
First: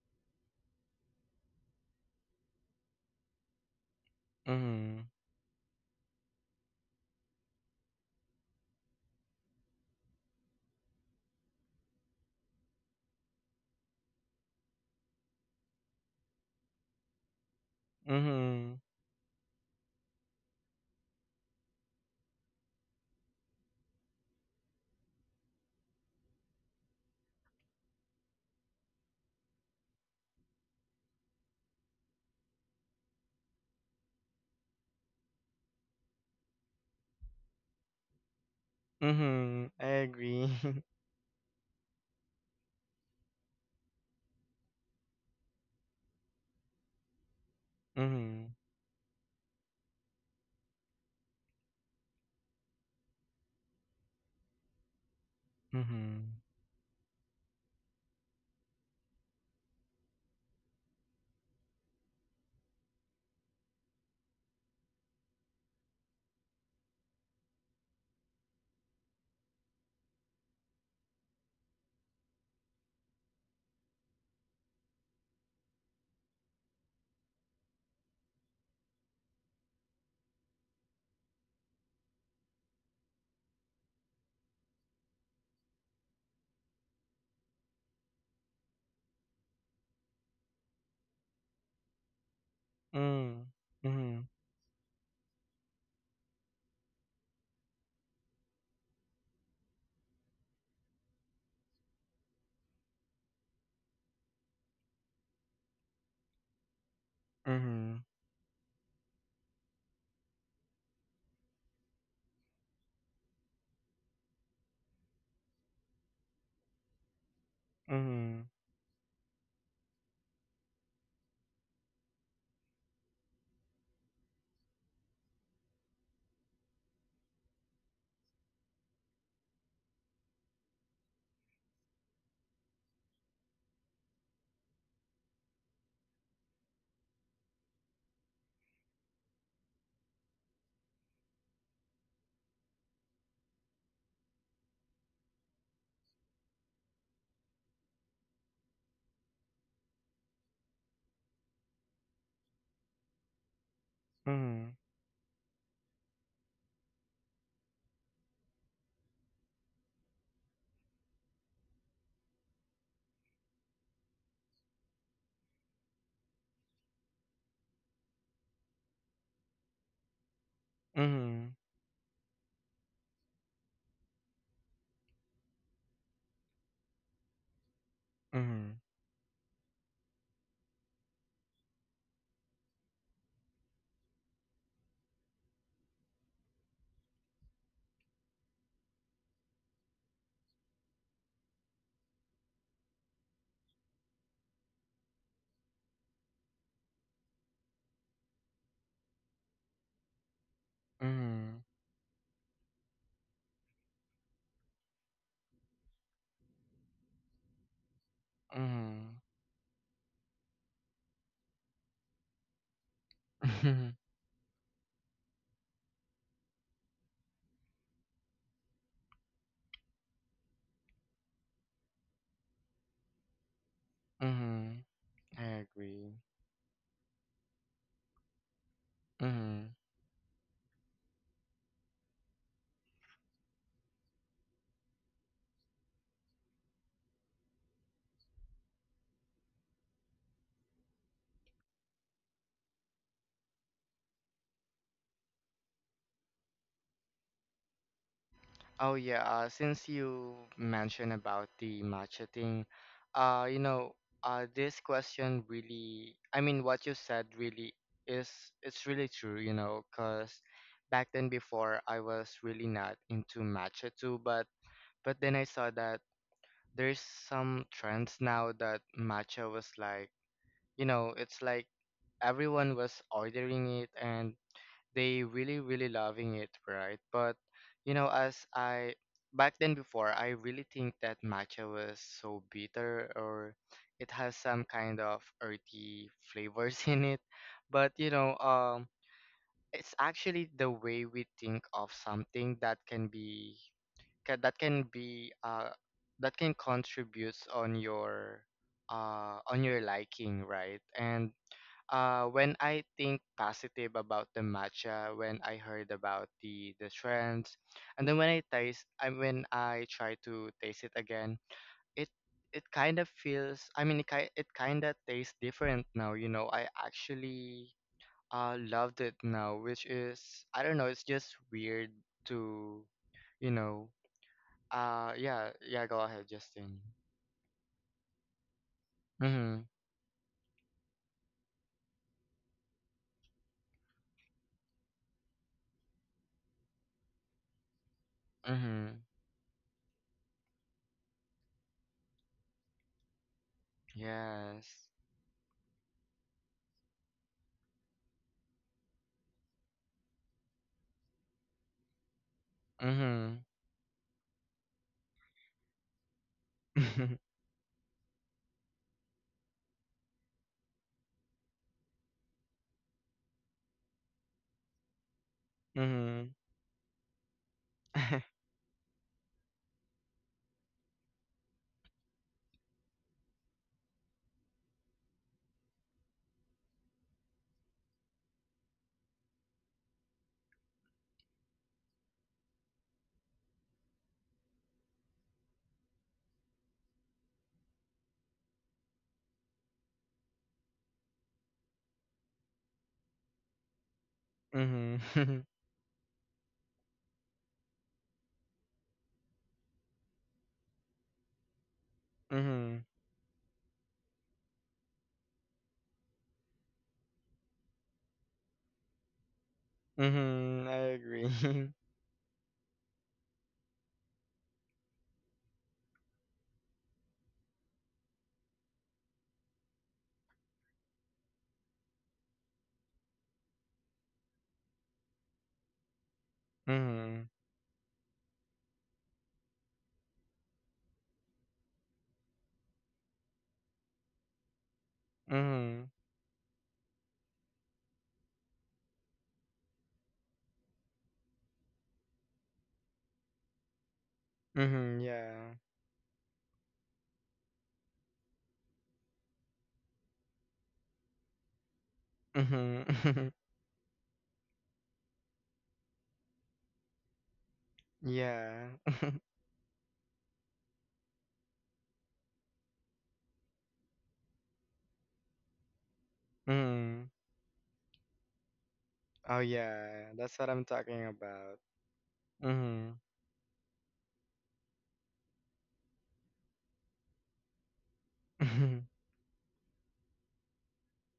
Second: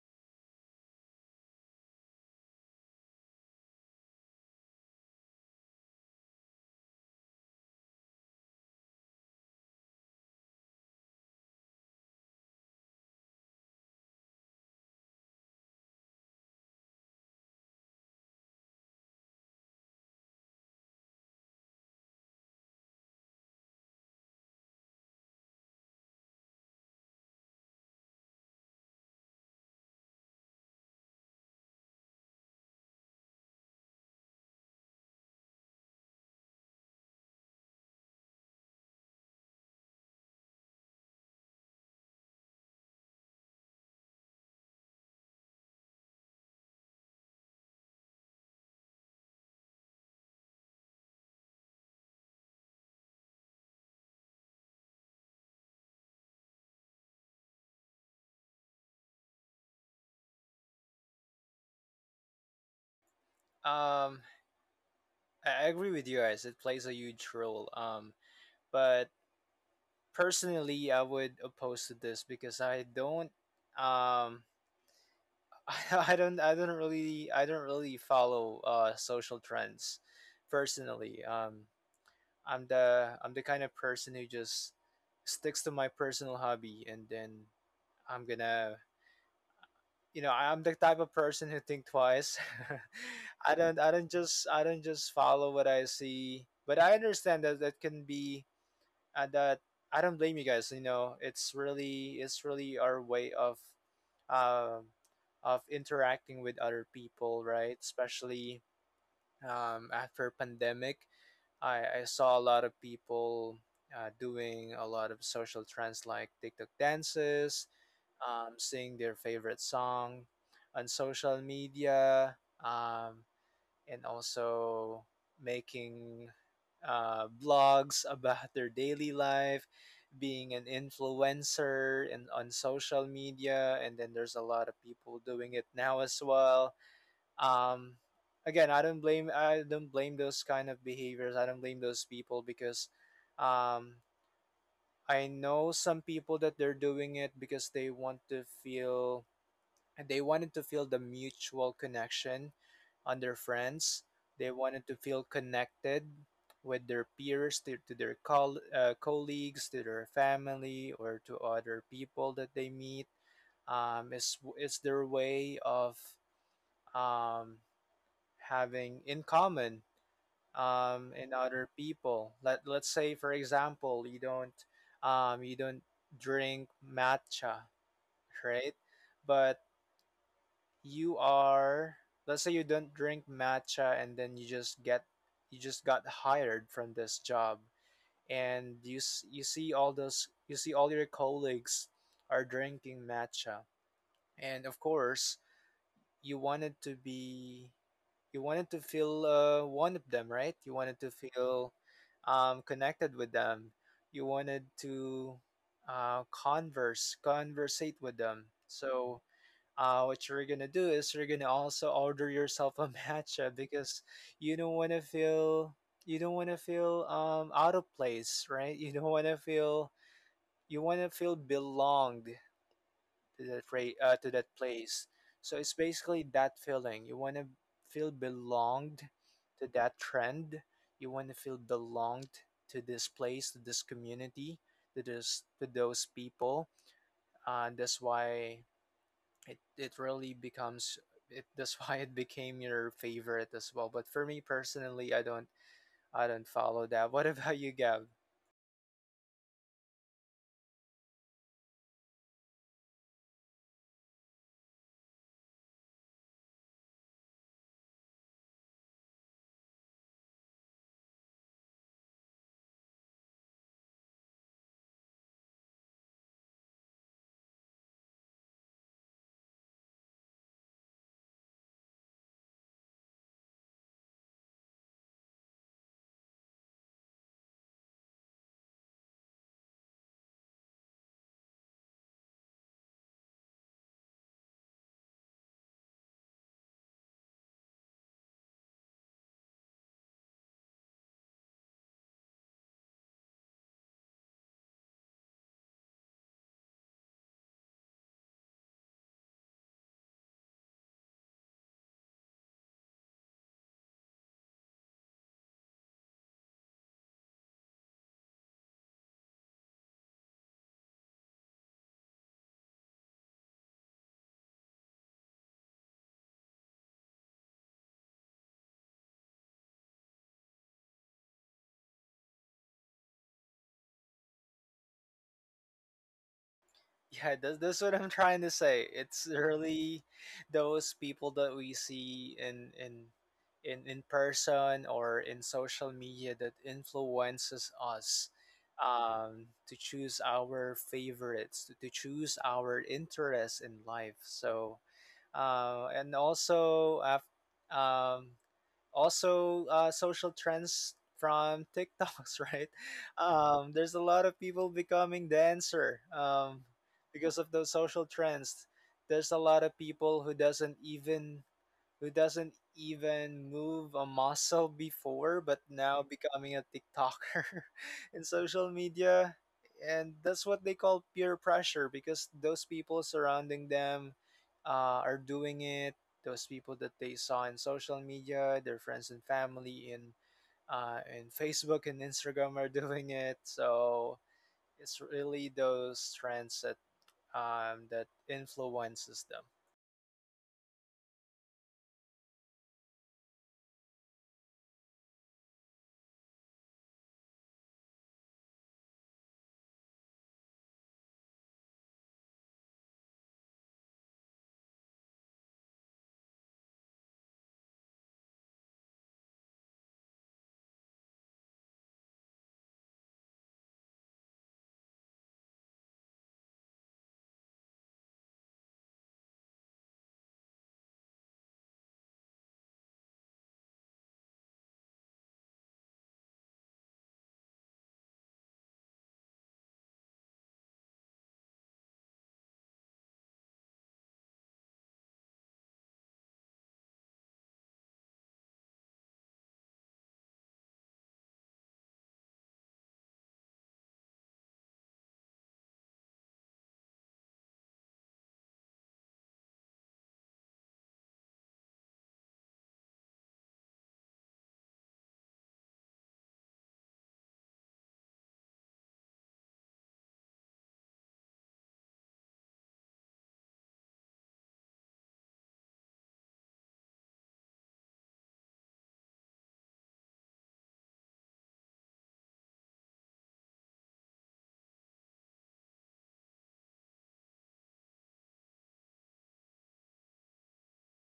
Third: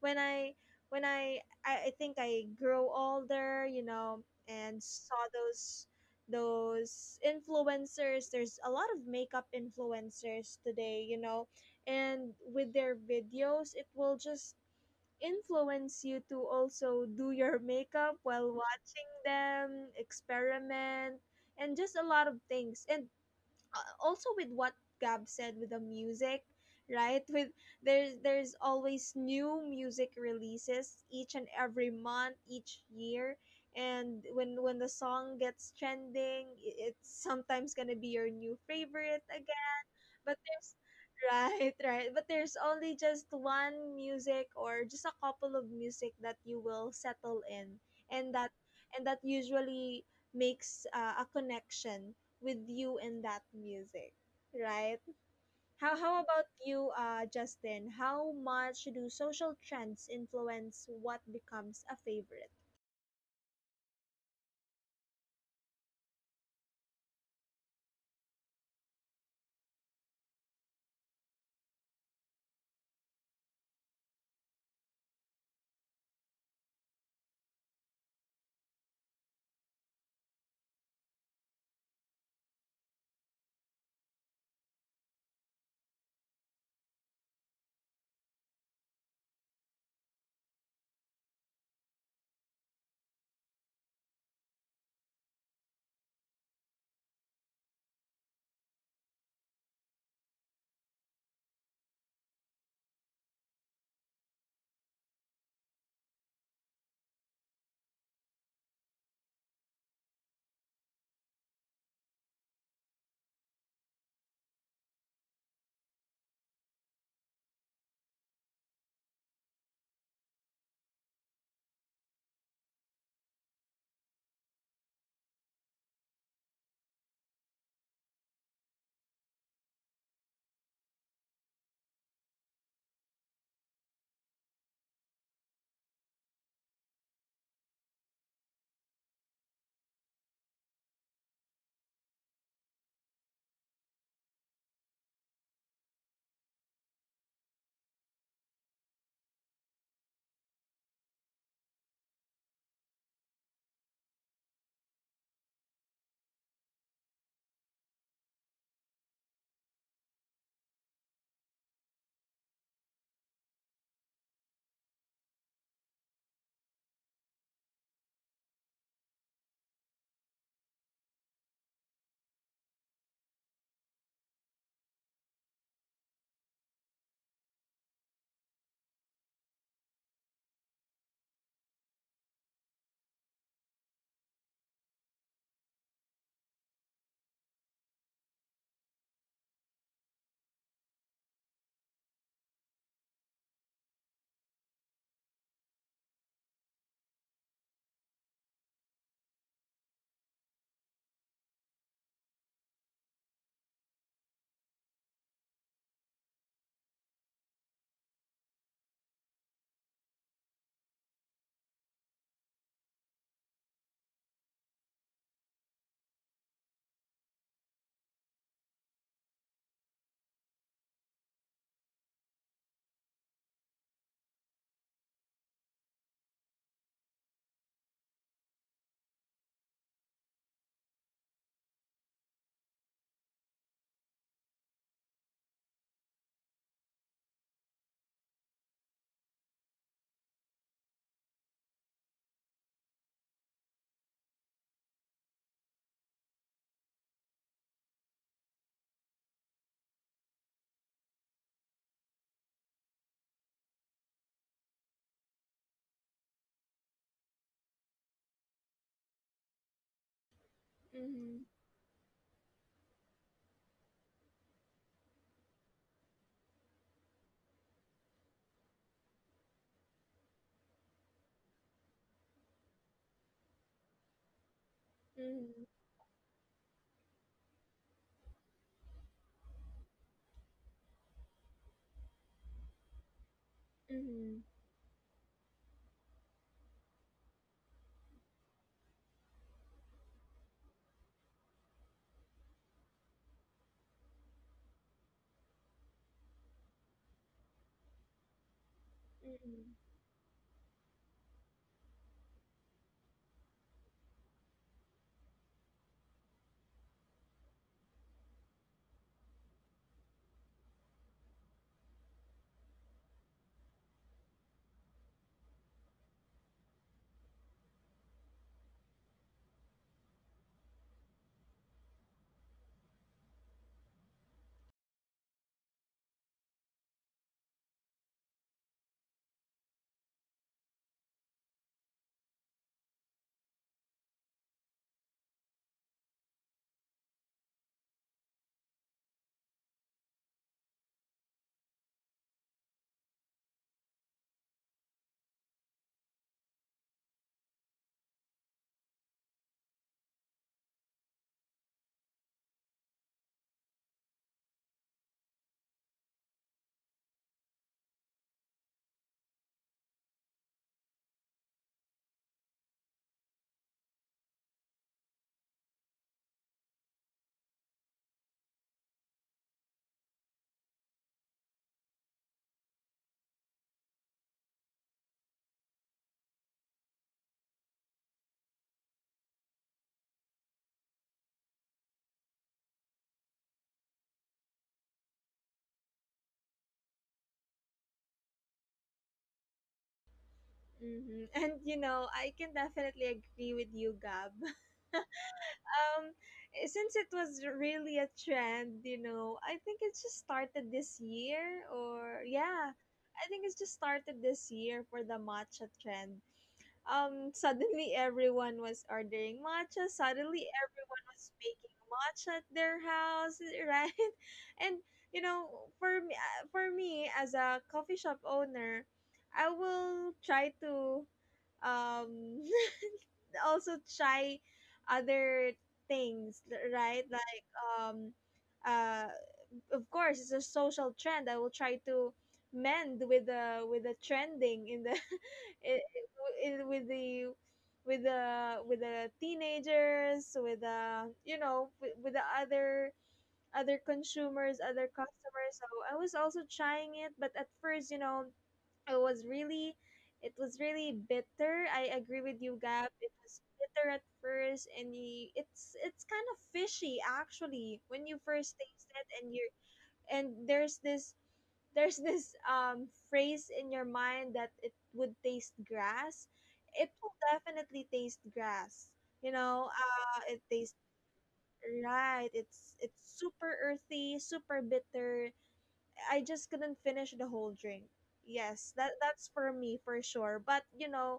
[SPEAKER 1] when I when I think I grow older, you know, and saw those influencers, there's a lot of makeup influencers today, you know, and with their videos it will just influence you to also do your makeup while
[SPEAKER 2] Mm-hmm.
[SPEAKER 1] watching them experiment and just a lot of things. And also with what Gab said with the music, right? With there's always new music releases each and every month, each year. And when the song gets trending, it's sometimes gonna be your new favorite,
[SPEAKER 2] Mhm, I
[SPEAKER 1] but
[SPEAKER 2] agree.
[SPEAKER 1] there's right, right, but there's only just one music or just a couple of music that you will settle in, and that
[SPEAKER 2] Mhm,
[SPEAKER 1] and that usually makes a connection with you and that music, right? How
[SPEAKER 2] mhm,
[SPEAKER 1] about you, Justin? How much do social trends influence what becomes a favorite?
[SPEAKER 3] Um, I agree with you guys. It plays a huge role. But personally, I would oppose to this, because I don't. Um, I don't. I don't really. I don't really follow social trends, personally. I'm the kind of person who just sticks to my personal hobby, and then I'm gonna, you know, I'm the type of person who think twice.
[SPEAKER 2] mm,
[SPEAKER 3] I Mm-hmm. don't I don't
[SPEAKER 2] mhm,
[SPEAKER 3] just I don't just follow what I see, but I understand that that can be, that I don't blame you guys. You know, it's really, it's really our way um of interacting with other people, right?
[SPEAKER 2] mhm,
[SPEAKER 3] Especially after pandemic, I saw a lot of people doing a lot of social trends, like TikTok dances,
[SPEAKER 2] mhm,
[SPEAKER 3] sing their favorite song on social media, um, and also making blogs about their daily life, being an influencer and on social media, and then there's a lot of people doing it now as well. Um, again, I don't blame those kind of behaviors. I don't blame those people, because um, I know some people that they're doing it because they wanted to feel the mutual connection on their friends. They
[SPEAKER 2] mhm,
[SPEAKER 3] wanted to feel connected with their peers, to their colleagues, to their family, or to other people that they meet. It's their way of um, having in common in
[SPEAKER 2] mhm,
[SPEAKER 3] other people. Let's say, for example, you don't drink matcha, right?
[SPEAKER 2] mhm,
[SPEAKER 3] But you are, let's say you don't drink matcha, and then you just got hired from this job, and you see all those you see all your colleagues are drinking matcha, and of course you wanted to be you wanted to feel one of them, right? You wanted to
[SPEAKER 2] mhm,
[SPEAKER 3] feel connected with them. You wanted to converse conversate with them. So
[SPEAKER 2] mhm,
[SPEAKER 3] what you're gonna do is you're gonna also order yourself a matcha,
[SPEAKER 2] mhm,
[SPEAKER 3] because you don't want to feel you don't want to feel out of place, right? You don't want to feel, you want to feel belonged to to that place.
[SPEAKER 2] I
[SPEAKER 3] So it's
[SPEAKER 2] agree.
[SPEAKER 3] basically that feeling. You want to feel belonged to
[SPEAKER 2] Mhm.
[SPEAKER 3] that trend. You want to feel belonged to this place, to this community, to this to those people. That's why it really becomes it that's why it became your favorite as well. But for me personally, I don't, I don't follow that. What about you, Gab?
[SPEAKER 2] Oh yeah, since you mentioned about the matcha thing, uh, you know, this question really, I mean, what you said really is, it's really true, you know, because back then
[SPEAKER 1] Mm-hmm.
[SPEAKER 2] before I was really not into matcha too, but then I saw that there's some trends now that matcha was like, you know, it's like everyone was ordering it and they really
[SPEAKER 1] Mm-hmm.
[SPEAKER 2] really loving it right but you know as I back then before I really think that matcha was so bitter or it has
[SPEAKER 1] Mm-hmm.
[SPEAKER 2] some kind of earthy flavors in it but it's actually the way we think of something that that can be that can contribute on your liking right and when I think positive about the matcha, when I heard about the trends, and then when I taste, I when I try to taste it again, it it kind of feels. I mean, it kind of tastes different now. You know, I actually loved it now, which is I don't know. It's just weird to, you know. Yeah, yeah. Go ahead, Justin.
[SPEAKER 3] Yeah, that's what I'm trying to say. It's
[SPEAKER 2] Mhm.
[SPEAKER 3] really, those people that we see in in in person or in social media that influences us
[SPEAKER 2] Mhm.
[SPEAKER 3] to choose our favorites, to choose our interests in life. So
[SPEAKER 2] Yes.
[SPEAKER 3] uh and also af- um also, social trends from TikToks, right?
[SPEAKER 2] Mhm.
[SPEAKER 3] There's a lot of people becoming dancer, because of those social trends. There's a lot of people who doesn't even, who doesn't even move a muscle before, but now
[SPEAKER 2] Mhm.
[SPEAKER 3] becoming a TikToker in social media. And that's what they call peer pressure, because those people surrounding them are doing it. Those people that they saw in social media, their friends and family in Facebook and Instagram are doing it. So it's really those trends that that influences them.
[SPEAKER 1] Mm-hmm. And you know, I can definitely agree with you, Gab.
[SPEAKER 2] Mhm.
[SPEAKER 1] um since it was really a trend, you know, I think it just started this year or yeah,
[SPEAKER 2] Mhm.
[SPEAKER 1] I think it's just started this year for the matcha trend. Suddenly everyone was ordering matcha, suddenly
[SPEAKER 2] Mhm. I
[SPEAKER 1] everyone
[SPEAKER 2] agree.
[SPEAKER 1] was making matcha at their house, right? And you know, for me as a coffee shop owner, I will try to um also try other things, right?
[SPEAKER 2] Mhm.
[SPEAKER 1] Like um uh of course it's a social trend. I will try to mend with the trending in the i-
[SPEAKER 2] Mhm.
[SPEAKER 1] i- with the with the teenagers, with the you know with the other other consumers, other
[SPEAKER 2] Mhm.
[SPEAKER 1] customers.
[SPEAKER 2] Yeah.
[SPEAKER 1] So I was also trying it, but at first you know it was really it was really bitter. I agree with you,
[SPEAKER 2] Mhm.
[SPEAKER 1] Gab, it was bitter at first, and you, it's kind of fishy actually when you first
[SPEAKER 2] Yeah.
[SPEAKER 1] taste it. And you and there's this phrase in your mind that it would taste grass, it
[SPEAKER 2] Mhm.
[SPEAKER 1] will definitely taste grass, you
[SPEAKER 2] Oh
[SPEAKER 1] know.
[SPEAKER 2] yeah, that's
[SPEAKER 1] It
[SPEAKER 2] what I'm
[SPEAKER 1] tastes
[SPEAKER 2] talking about.
[SPEAKER 1] right,
[SPEAKER 2] Mhm.
[SPEAKER 1] it's super earthy, super bitter. I just couldn't finish the whole drink. Yes,
[SPEAKER 2] Mhm.
[SPEAKER 1] that that's for me for sure. But you know,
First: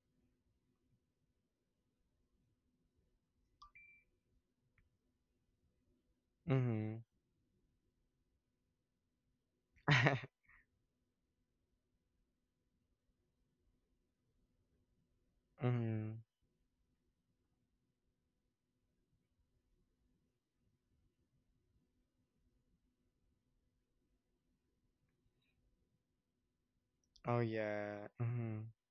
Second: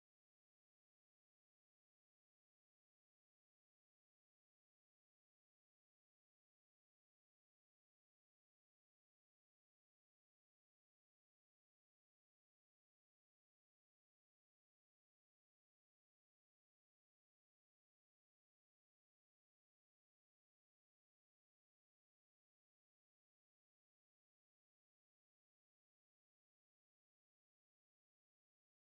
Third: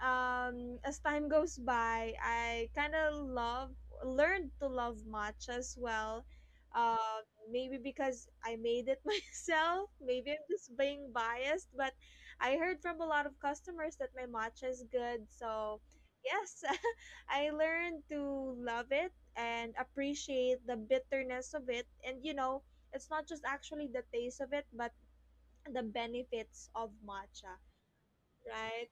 [SPEAKER 1] as time goes by, I kind of love learned to love matcha as well.
[SPEAKER 2] Mhm.
[SPEAKER 1] Uh, maybe because I made it myself. Maybe I'm just being biased, but I heard from a lot of customers that my matcha is good. So
[SPEAKER 2] Mhm.
[SPEAKER 1] yes, I learned to love it and appreciate the bitterness of it. And you know, it's not just actually the taste of it, but the benefits of
[SPEAKER 2] Oh
[SPEAKER 1] matcha,
[SPEAKER 2] yeah. Mhm.
[SPEAKER 1] right?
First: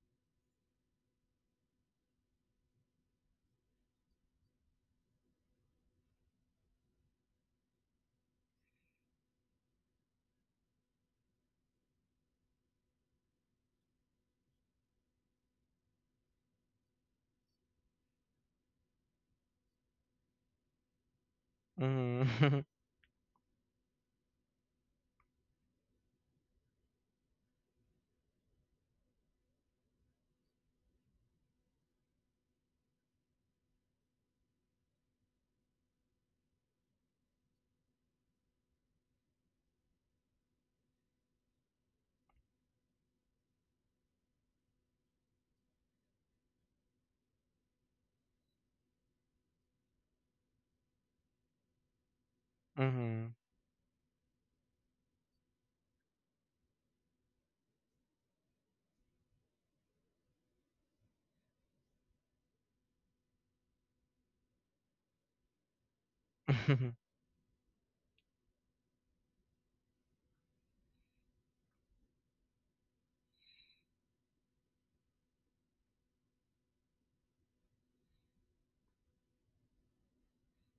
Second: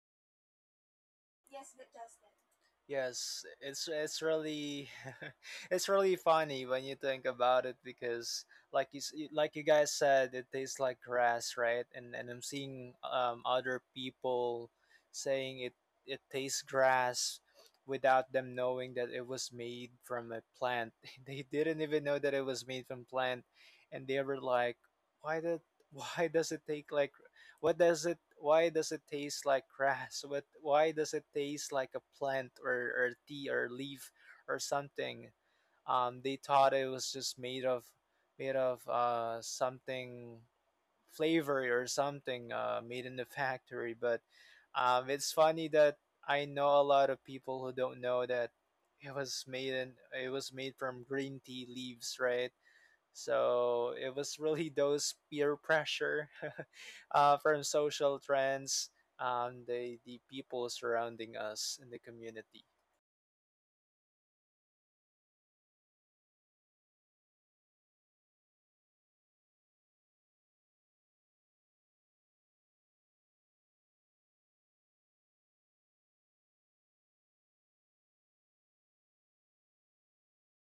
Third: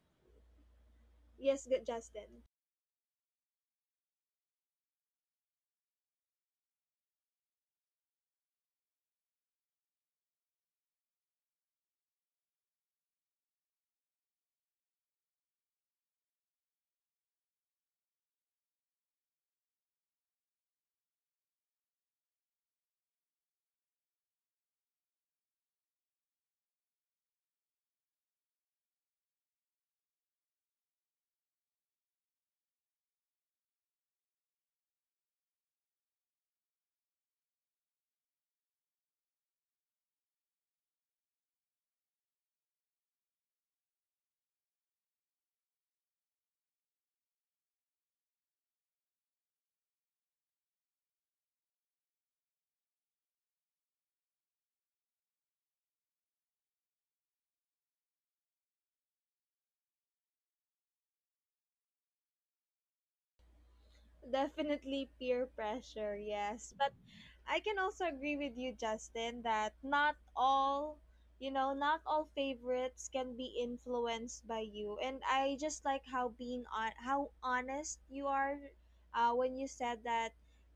[SPEAKER 1] Yes, good, Justin.
[SPEAKER 3] Yes, it's really it's really funny when you think about it, because like you guys said it tastes like grass, right? And I'm seeing other people saying it it tastes grass without them knowing that it was made from a plant. They didn't even know that it
[SPEAKER 2] Mhm.
[SPEAKER 3] was made from plant, and they were like, why did, why does it take like, what does it? Why does it taste like grass? What? Why does it taste like a plant or tea or leaf or something? They thought it was just made of something flavory or something made in the factory. But it's funny that I know a lot of people who don't know that it was made from green tea leaves, right?
[SPEAKER 2] Mhm.
[SPEAKER 3] So it was really those peer pressure from social trends, the people surrounding us in the community.
[SPEAKER 1] Definitely peer pressure, yes, but I can also agree with you, Justin, that not all favorites can be influenced by you. And I just like how being on how honest you are when you said that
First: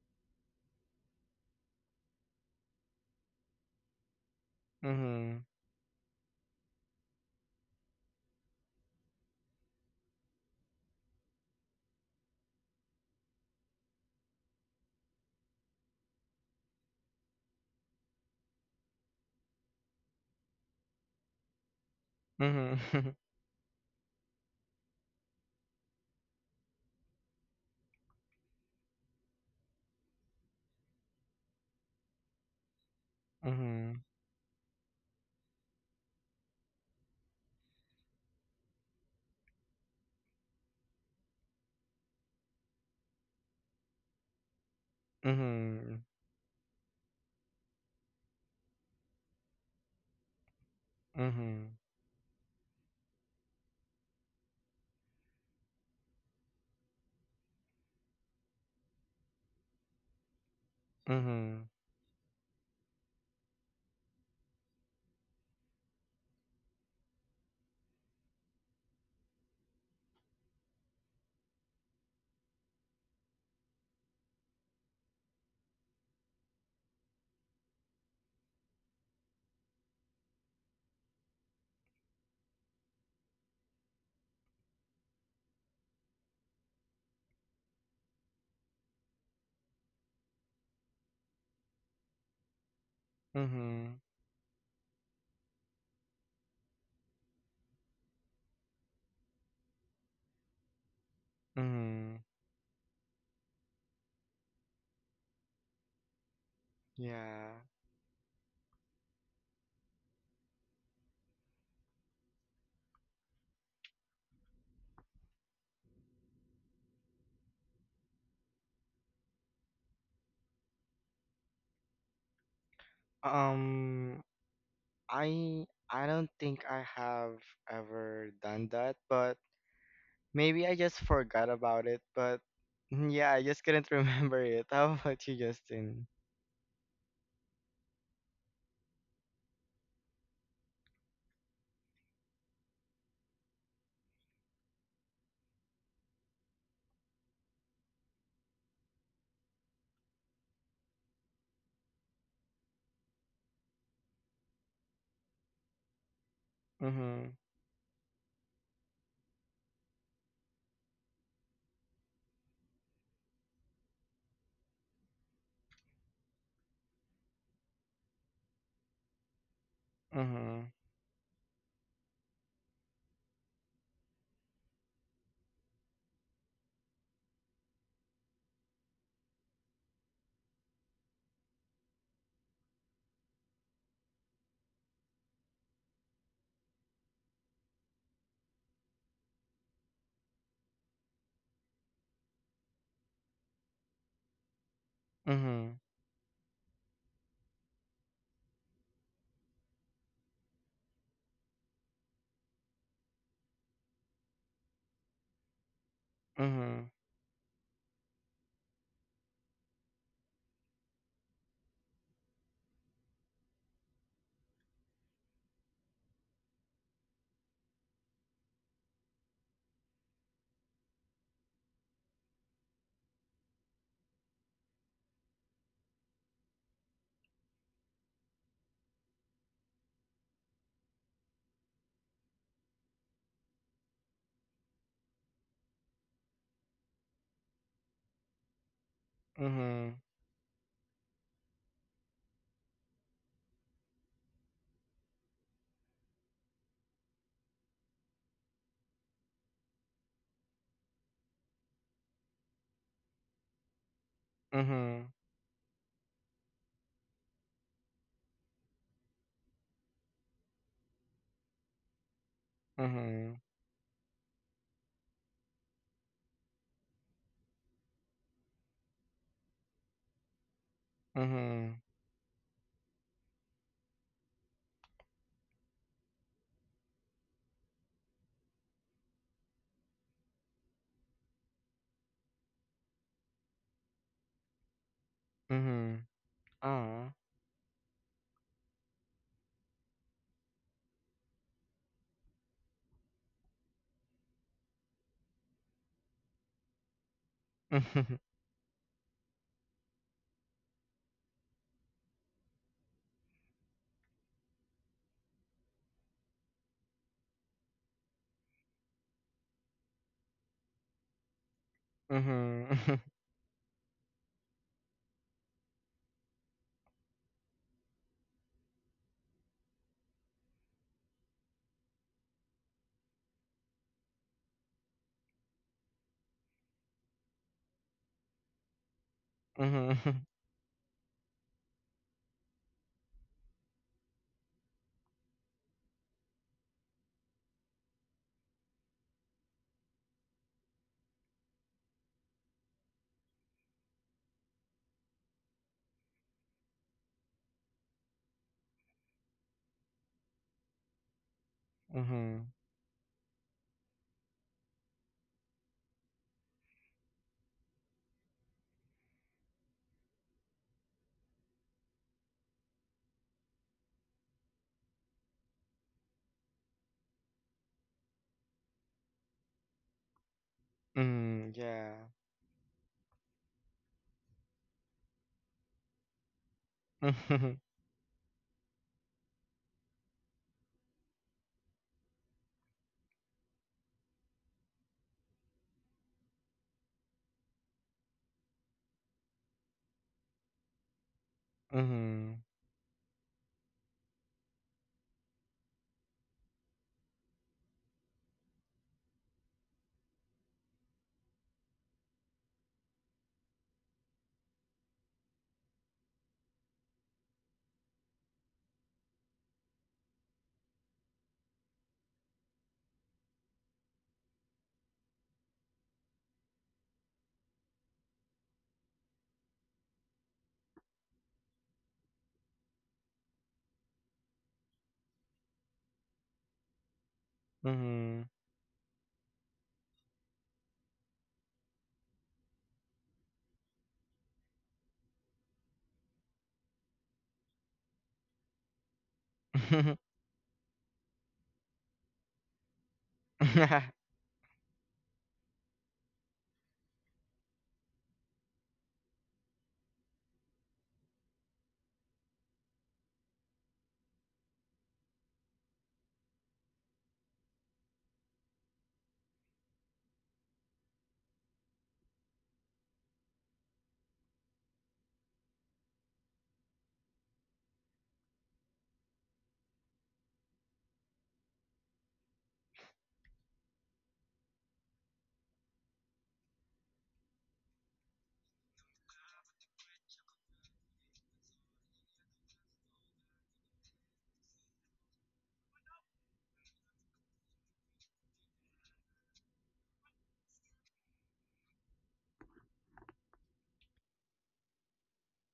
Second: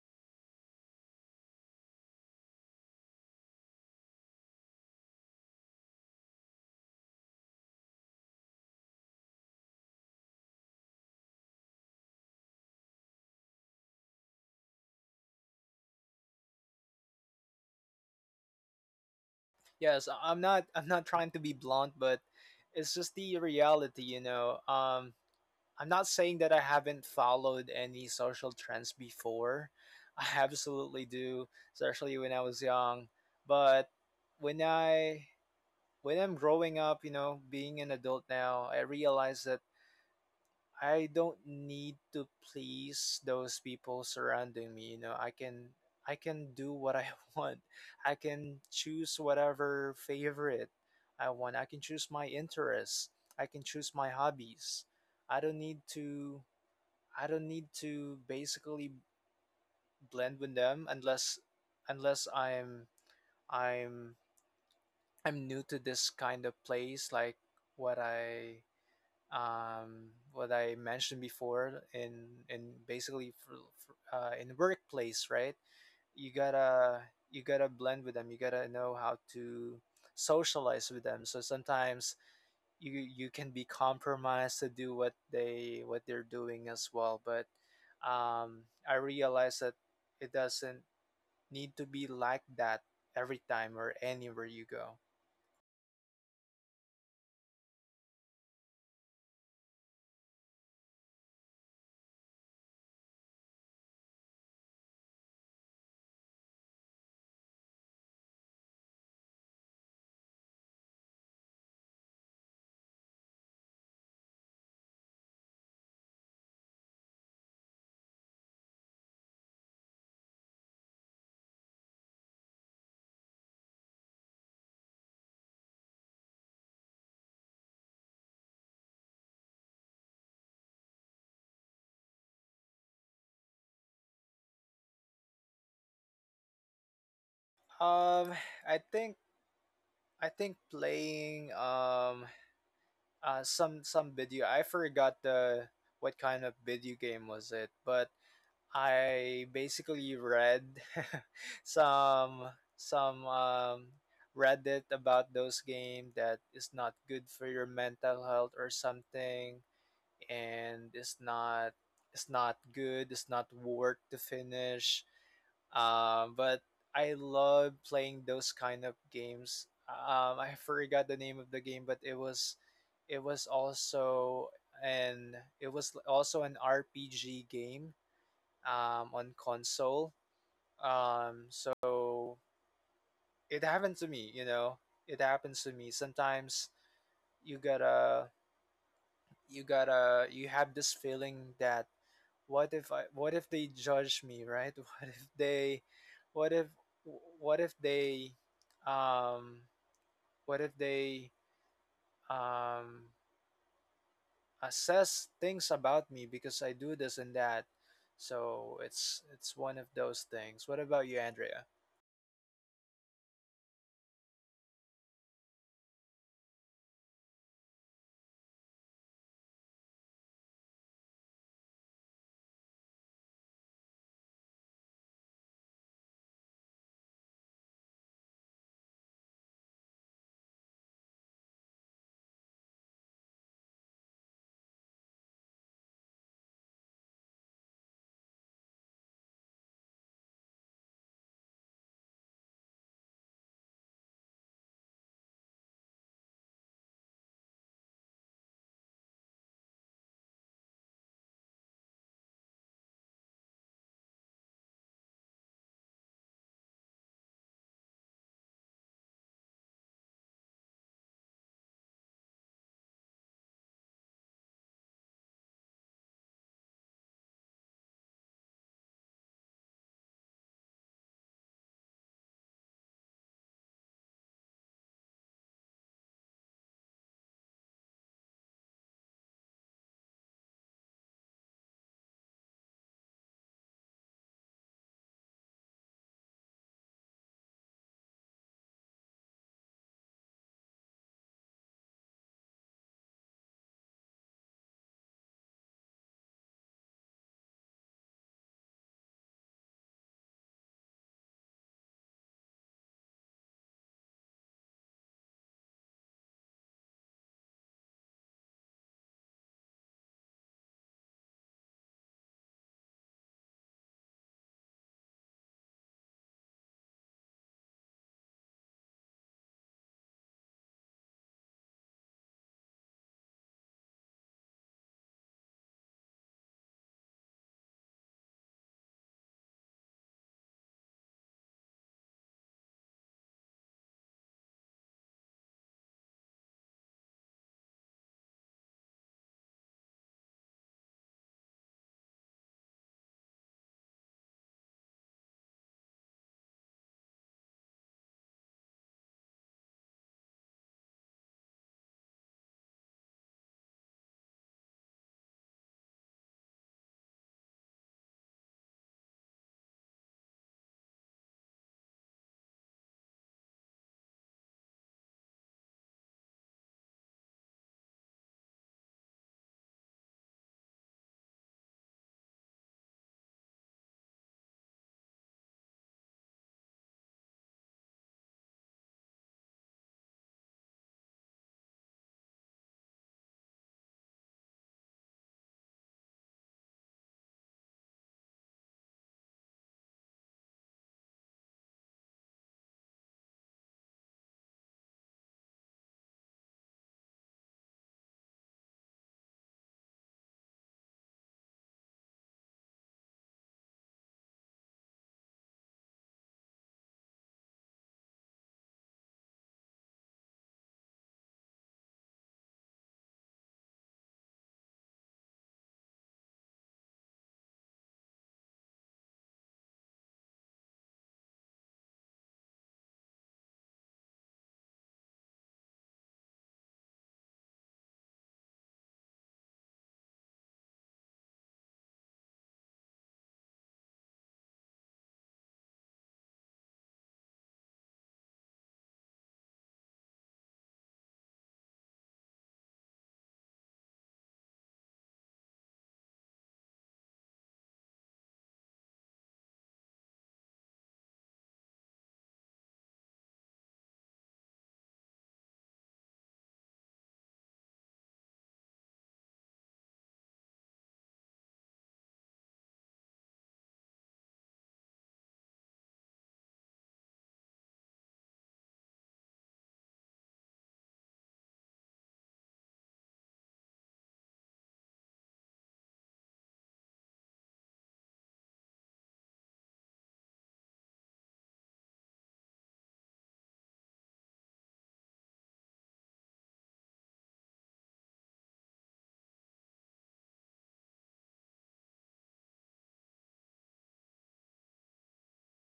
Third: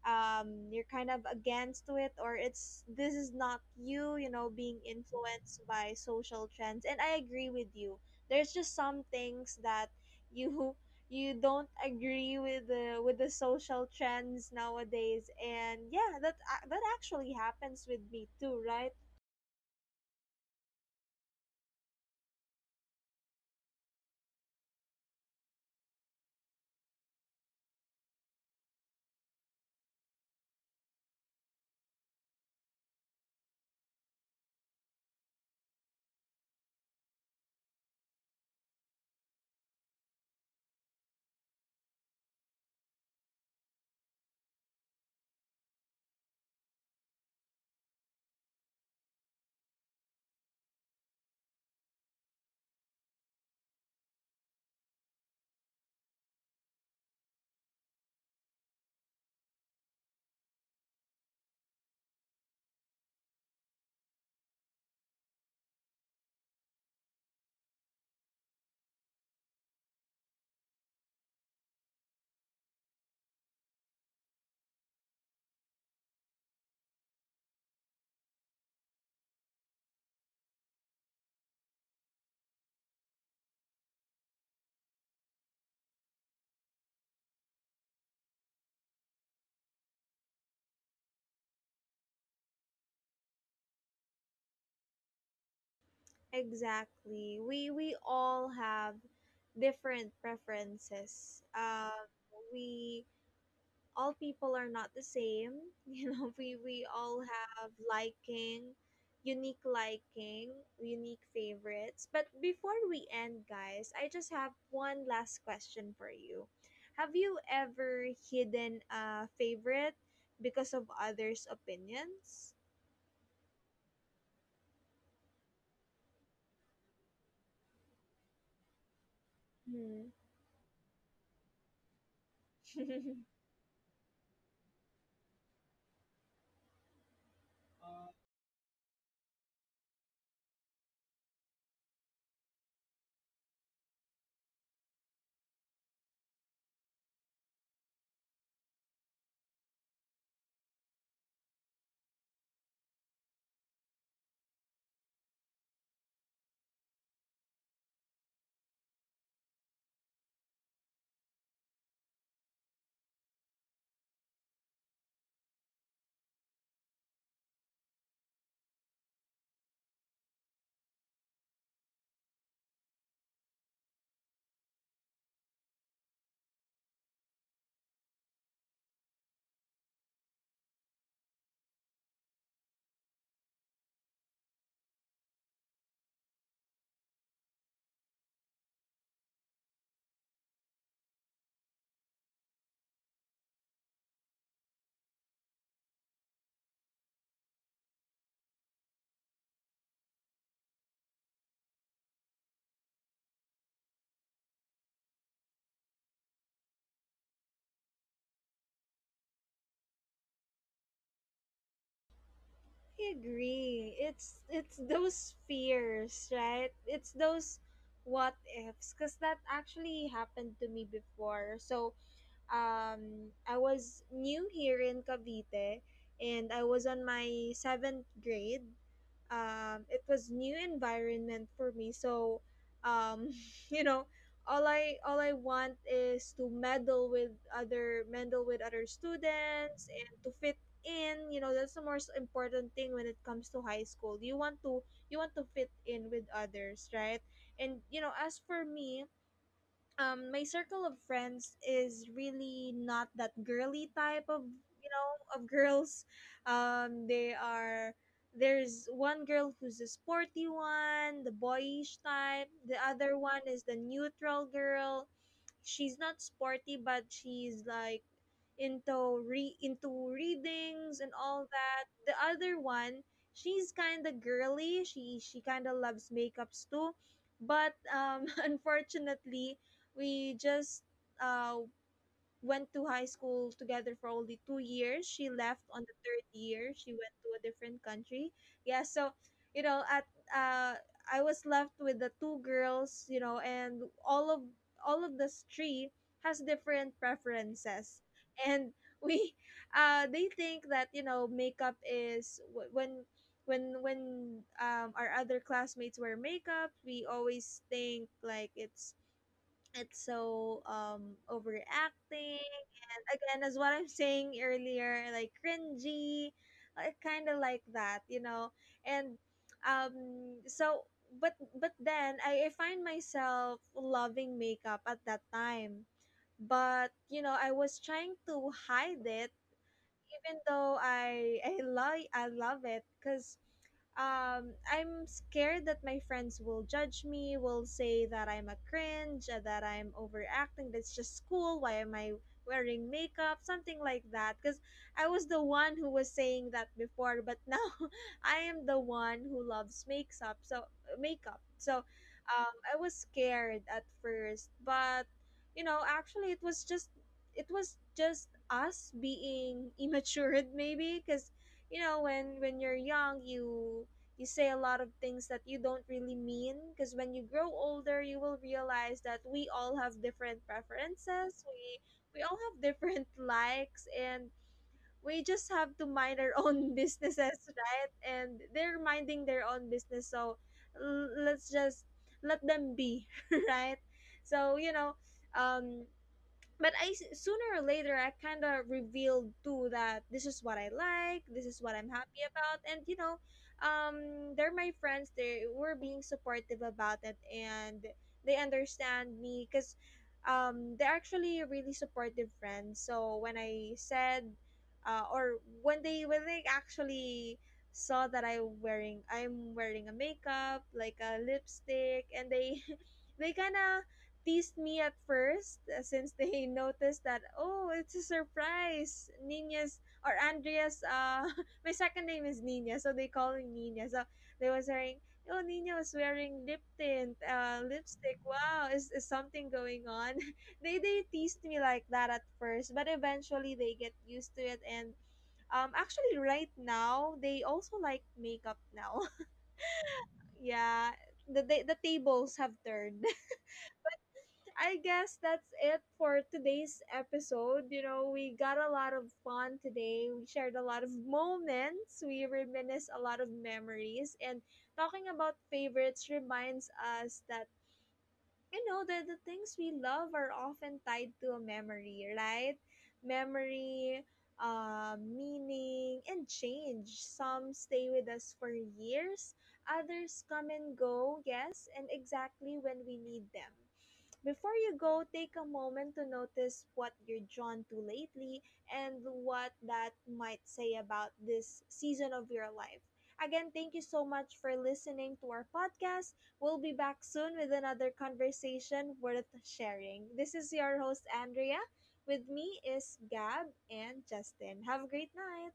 [SPEAKER 1] you're kind of against it, or it's this is not you you know being
[SPEAKER 2] Mhm.
[SPEAKER 1] influenced by social trends, and I agree with you. There's just some things that you you don't agree with the social trends nowadays, and yeah, that actually happens with me too, right?
[SPEAKER 3] Yes, I'm not, I'm not trying to be blunt, but
[SPEAKER 2] Mhm.
[SPEAKER 3] it's just the reality, you know. I'm not saying that I haven't followed any social trends before. I absolutely do, especially when I was young. But
[SPEAKER 2] Mhm.
[SPEAKER 3] when I, when I'm growing up, you know, being an adult now, I realize that I don't need to please those people surrounding me. You know,
[SPEAKER 2] Mhm.
[SPEAKER 3] I can do what I want. I can choose whatever favorite I want. I
[SPEAKER 2] Mhm.
[SPEAKER 3] can choose my interests. I can choose my hobbies. I don't need to I don't need to basically blend with them,
[SPEAKER 2] Mhm. Mhm.
[SPEAKER 3] unless I'm, I'm I'm new to this kind of place, like what I what I mentioned before in basically for, in the workplace, right? You gotta you gotta blend with them. You gotta know how to socialize with them. So sometimes you can be compromised to do what they, what they're doing as well. But I realize that it doesn't need to be like that every time or
[SPEAKER 2] Mhm.
[SPEAKER 3] anywhere you go.
[SPEAKER 1] Exactly, we all have different preferences.
[SPEAKER 2] Mhm.
[SPEAKER 1] We All people are not the same. You know, we all
[SPEAKER 2] Yeah.
[SPEAKER 1] have liking, unique favorites. But before we end, guys, I just have one last question for you. Have you ever hidden a favorite because of others' opinions?
[SPEAKER 2] Um. I don't think I have ever done that, but
[SPEAKER 1] Hmm.
[SPEAKER 2] maybe I just forgot about it. But mm, yeah, I just couldn't remember it. How about you, Justin?
[SPEAKER 3] Um, I think, I think playing some video, I forgot the what kind of video game was it, but I basically read some some Reddit about those game that is not good
[SPEAKER 2] Mhm.
[SPEAKER 3] for your mental health or something, and it's not good. It's not worth to finish. But I love playing those kind of games. I
[SPEAKER 2] Mhm.
[SPEAKER 3] forgot the name of the game, but it was also an, it was also an RPG game on console. So it happened to me, you know. It happens to me sometimes. You gotta, you gotta, you have this feeling that, what if I, what if they judge me, right? What if they,
[SPEAKER 2] Mhm.
[SPEAKER 3] what if, what if they um what if they um assess things about me because I do
[SPEAKER 2] Mhm.
[SPEAKER 3] this and that. So it's one of those things. What about you, Andrea?
[SPEAKER 1] I agree. It's those fears, right? It's those what ifs, cuz that actually happened to me before. So, I was new here in Cavite, and I was on my seventh grade. It was new environment for me. So, um, you know, all I want is to meddle with other students
[SPEAKER 2] Mhm.
[SPEAKER 1] and to fit in. You know, that's the most important thing when it comes to high school. You want to fit in with others, right? And you know, as for me, my circle of friends is really not that girly type of you know
[SPEAKER 2] Mhm.
[SPEAKER 1] of girls. They are, there's one girl who's the sporty one, the boyish type, the other
[SPEAKER 2] Mhm.
[SPEAKER 1] one is the neutral girl. She's not sporty, but she's like into readings and all
[SPEAKER 2] Mhm.
[SPEAKER 1] that. The other one, she's kind of girly, she kind of loves makeups too. But unfortunately, we just uh, went to high school together for only 2 years. She left on the
[SPEAKER 2] Mhm.
[SPEAKER 1] third year. She went
[SPEAKER 2] Ah.
[SPEAKER 1] to a different country. Yeah, so you know, at uh, I was left with the two girls. You know, and all of this three has different preferences,
[SPEAKER 2] Mhm.
[SPEAKER 1] and we they think that, you know, when our other classmates wear makeup, we always think like it's it's so overacting,
[SPEAKER 2] Mhm.
[SPEAKER 1] and again, as what I'm saying earlier, like cringy, kind of like that, you know. And so, but but then I find myself loving makeup at that time, but you know, I was trying to hide it,
[SPEAKER 2] Mhm.
[SPEAKER 1] even though I I love it, because I'm scared that my friends will judge me, will say that I'm a cringe, that I'm overacting, that's just school, why am I wearing makeup, something like that. Because I was the one who was saying that before, but now I am the one who loves makes up, so makeup. So
[SPEAKER 2] Mhm.
[SPEAKER 1] I was scared at first, but you know, actually, it was just us being immature, maybe, because you know, when you're young, you say a lot of things that you don't really mean, because when you grow older, you will realize that we all have different preferences.
[SPEAKER 2] Mhm.
[SPEAKER 1] We
[SPEAKER 2] Yeah.
[SPEAKER 1] we all have different likes, and we just have to mind our own businesses, right? And they're minding their own business, so let's just let them be. Right. So you know, um but sooner or later, I kind of revealed too that this is what I like, this is what I'm happy
[SPEAKER 2] Mhm.
[SPEAKER 1] about. And you know, they're my friends. They were being supportive about it, and they understand me because they're actually really supportive friends. So when I said, or when they actually saw that I'm wearing a makeup, like a lipstick, and they they kind of teased me at first, since they noticed that, oh, it's a surprise, Nina's or Andrea's, my second name is Nina, so they call me Nina. So they was saying, oh, Nina was wearing lip tint, lipstick,
[SPEAKER 2] Mhm.
[SPEAKER 1] wow, is something going on? They teased me like that at first, but eventually they get used to it. And actually right now, they also like makeup now.
[SPEAKER 2] Mhm.
[SPEAKER 1] Yeah. The the tables have turned. I guess that's it for today's episode. You know, we got a lot of fun today. We shared a lot of moments. We reminisce a lot of memories. And talking about favorites reminds us that, you know, that the things we love are often tied to a memory, right? Memory, meaning, and change. Some stay with us for years, others come and go, yes, and exactly when we need them. Before you go, take a moment to notice what you're drawn to lately and what that might say about this season of your life. Again, thank you so much for listening to our podcast. We'll be back soon with another conversation worth sharing. This is your host, Andrea. With me is Gab and Justin. Have a great night.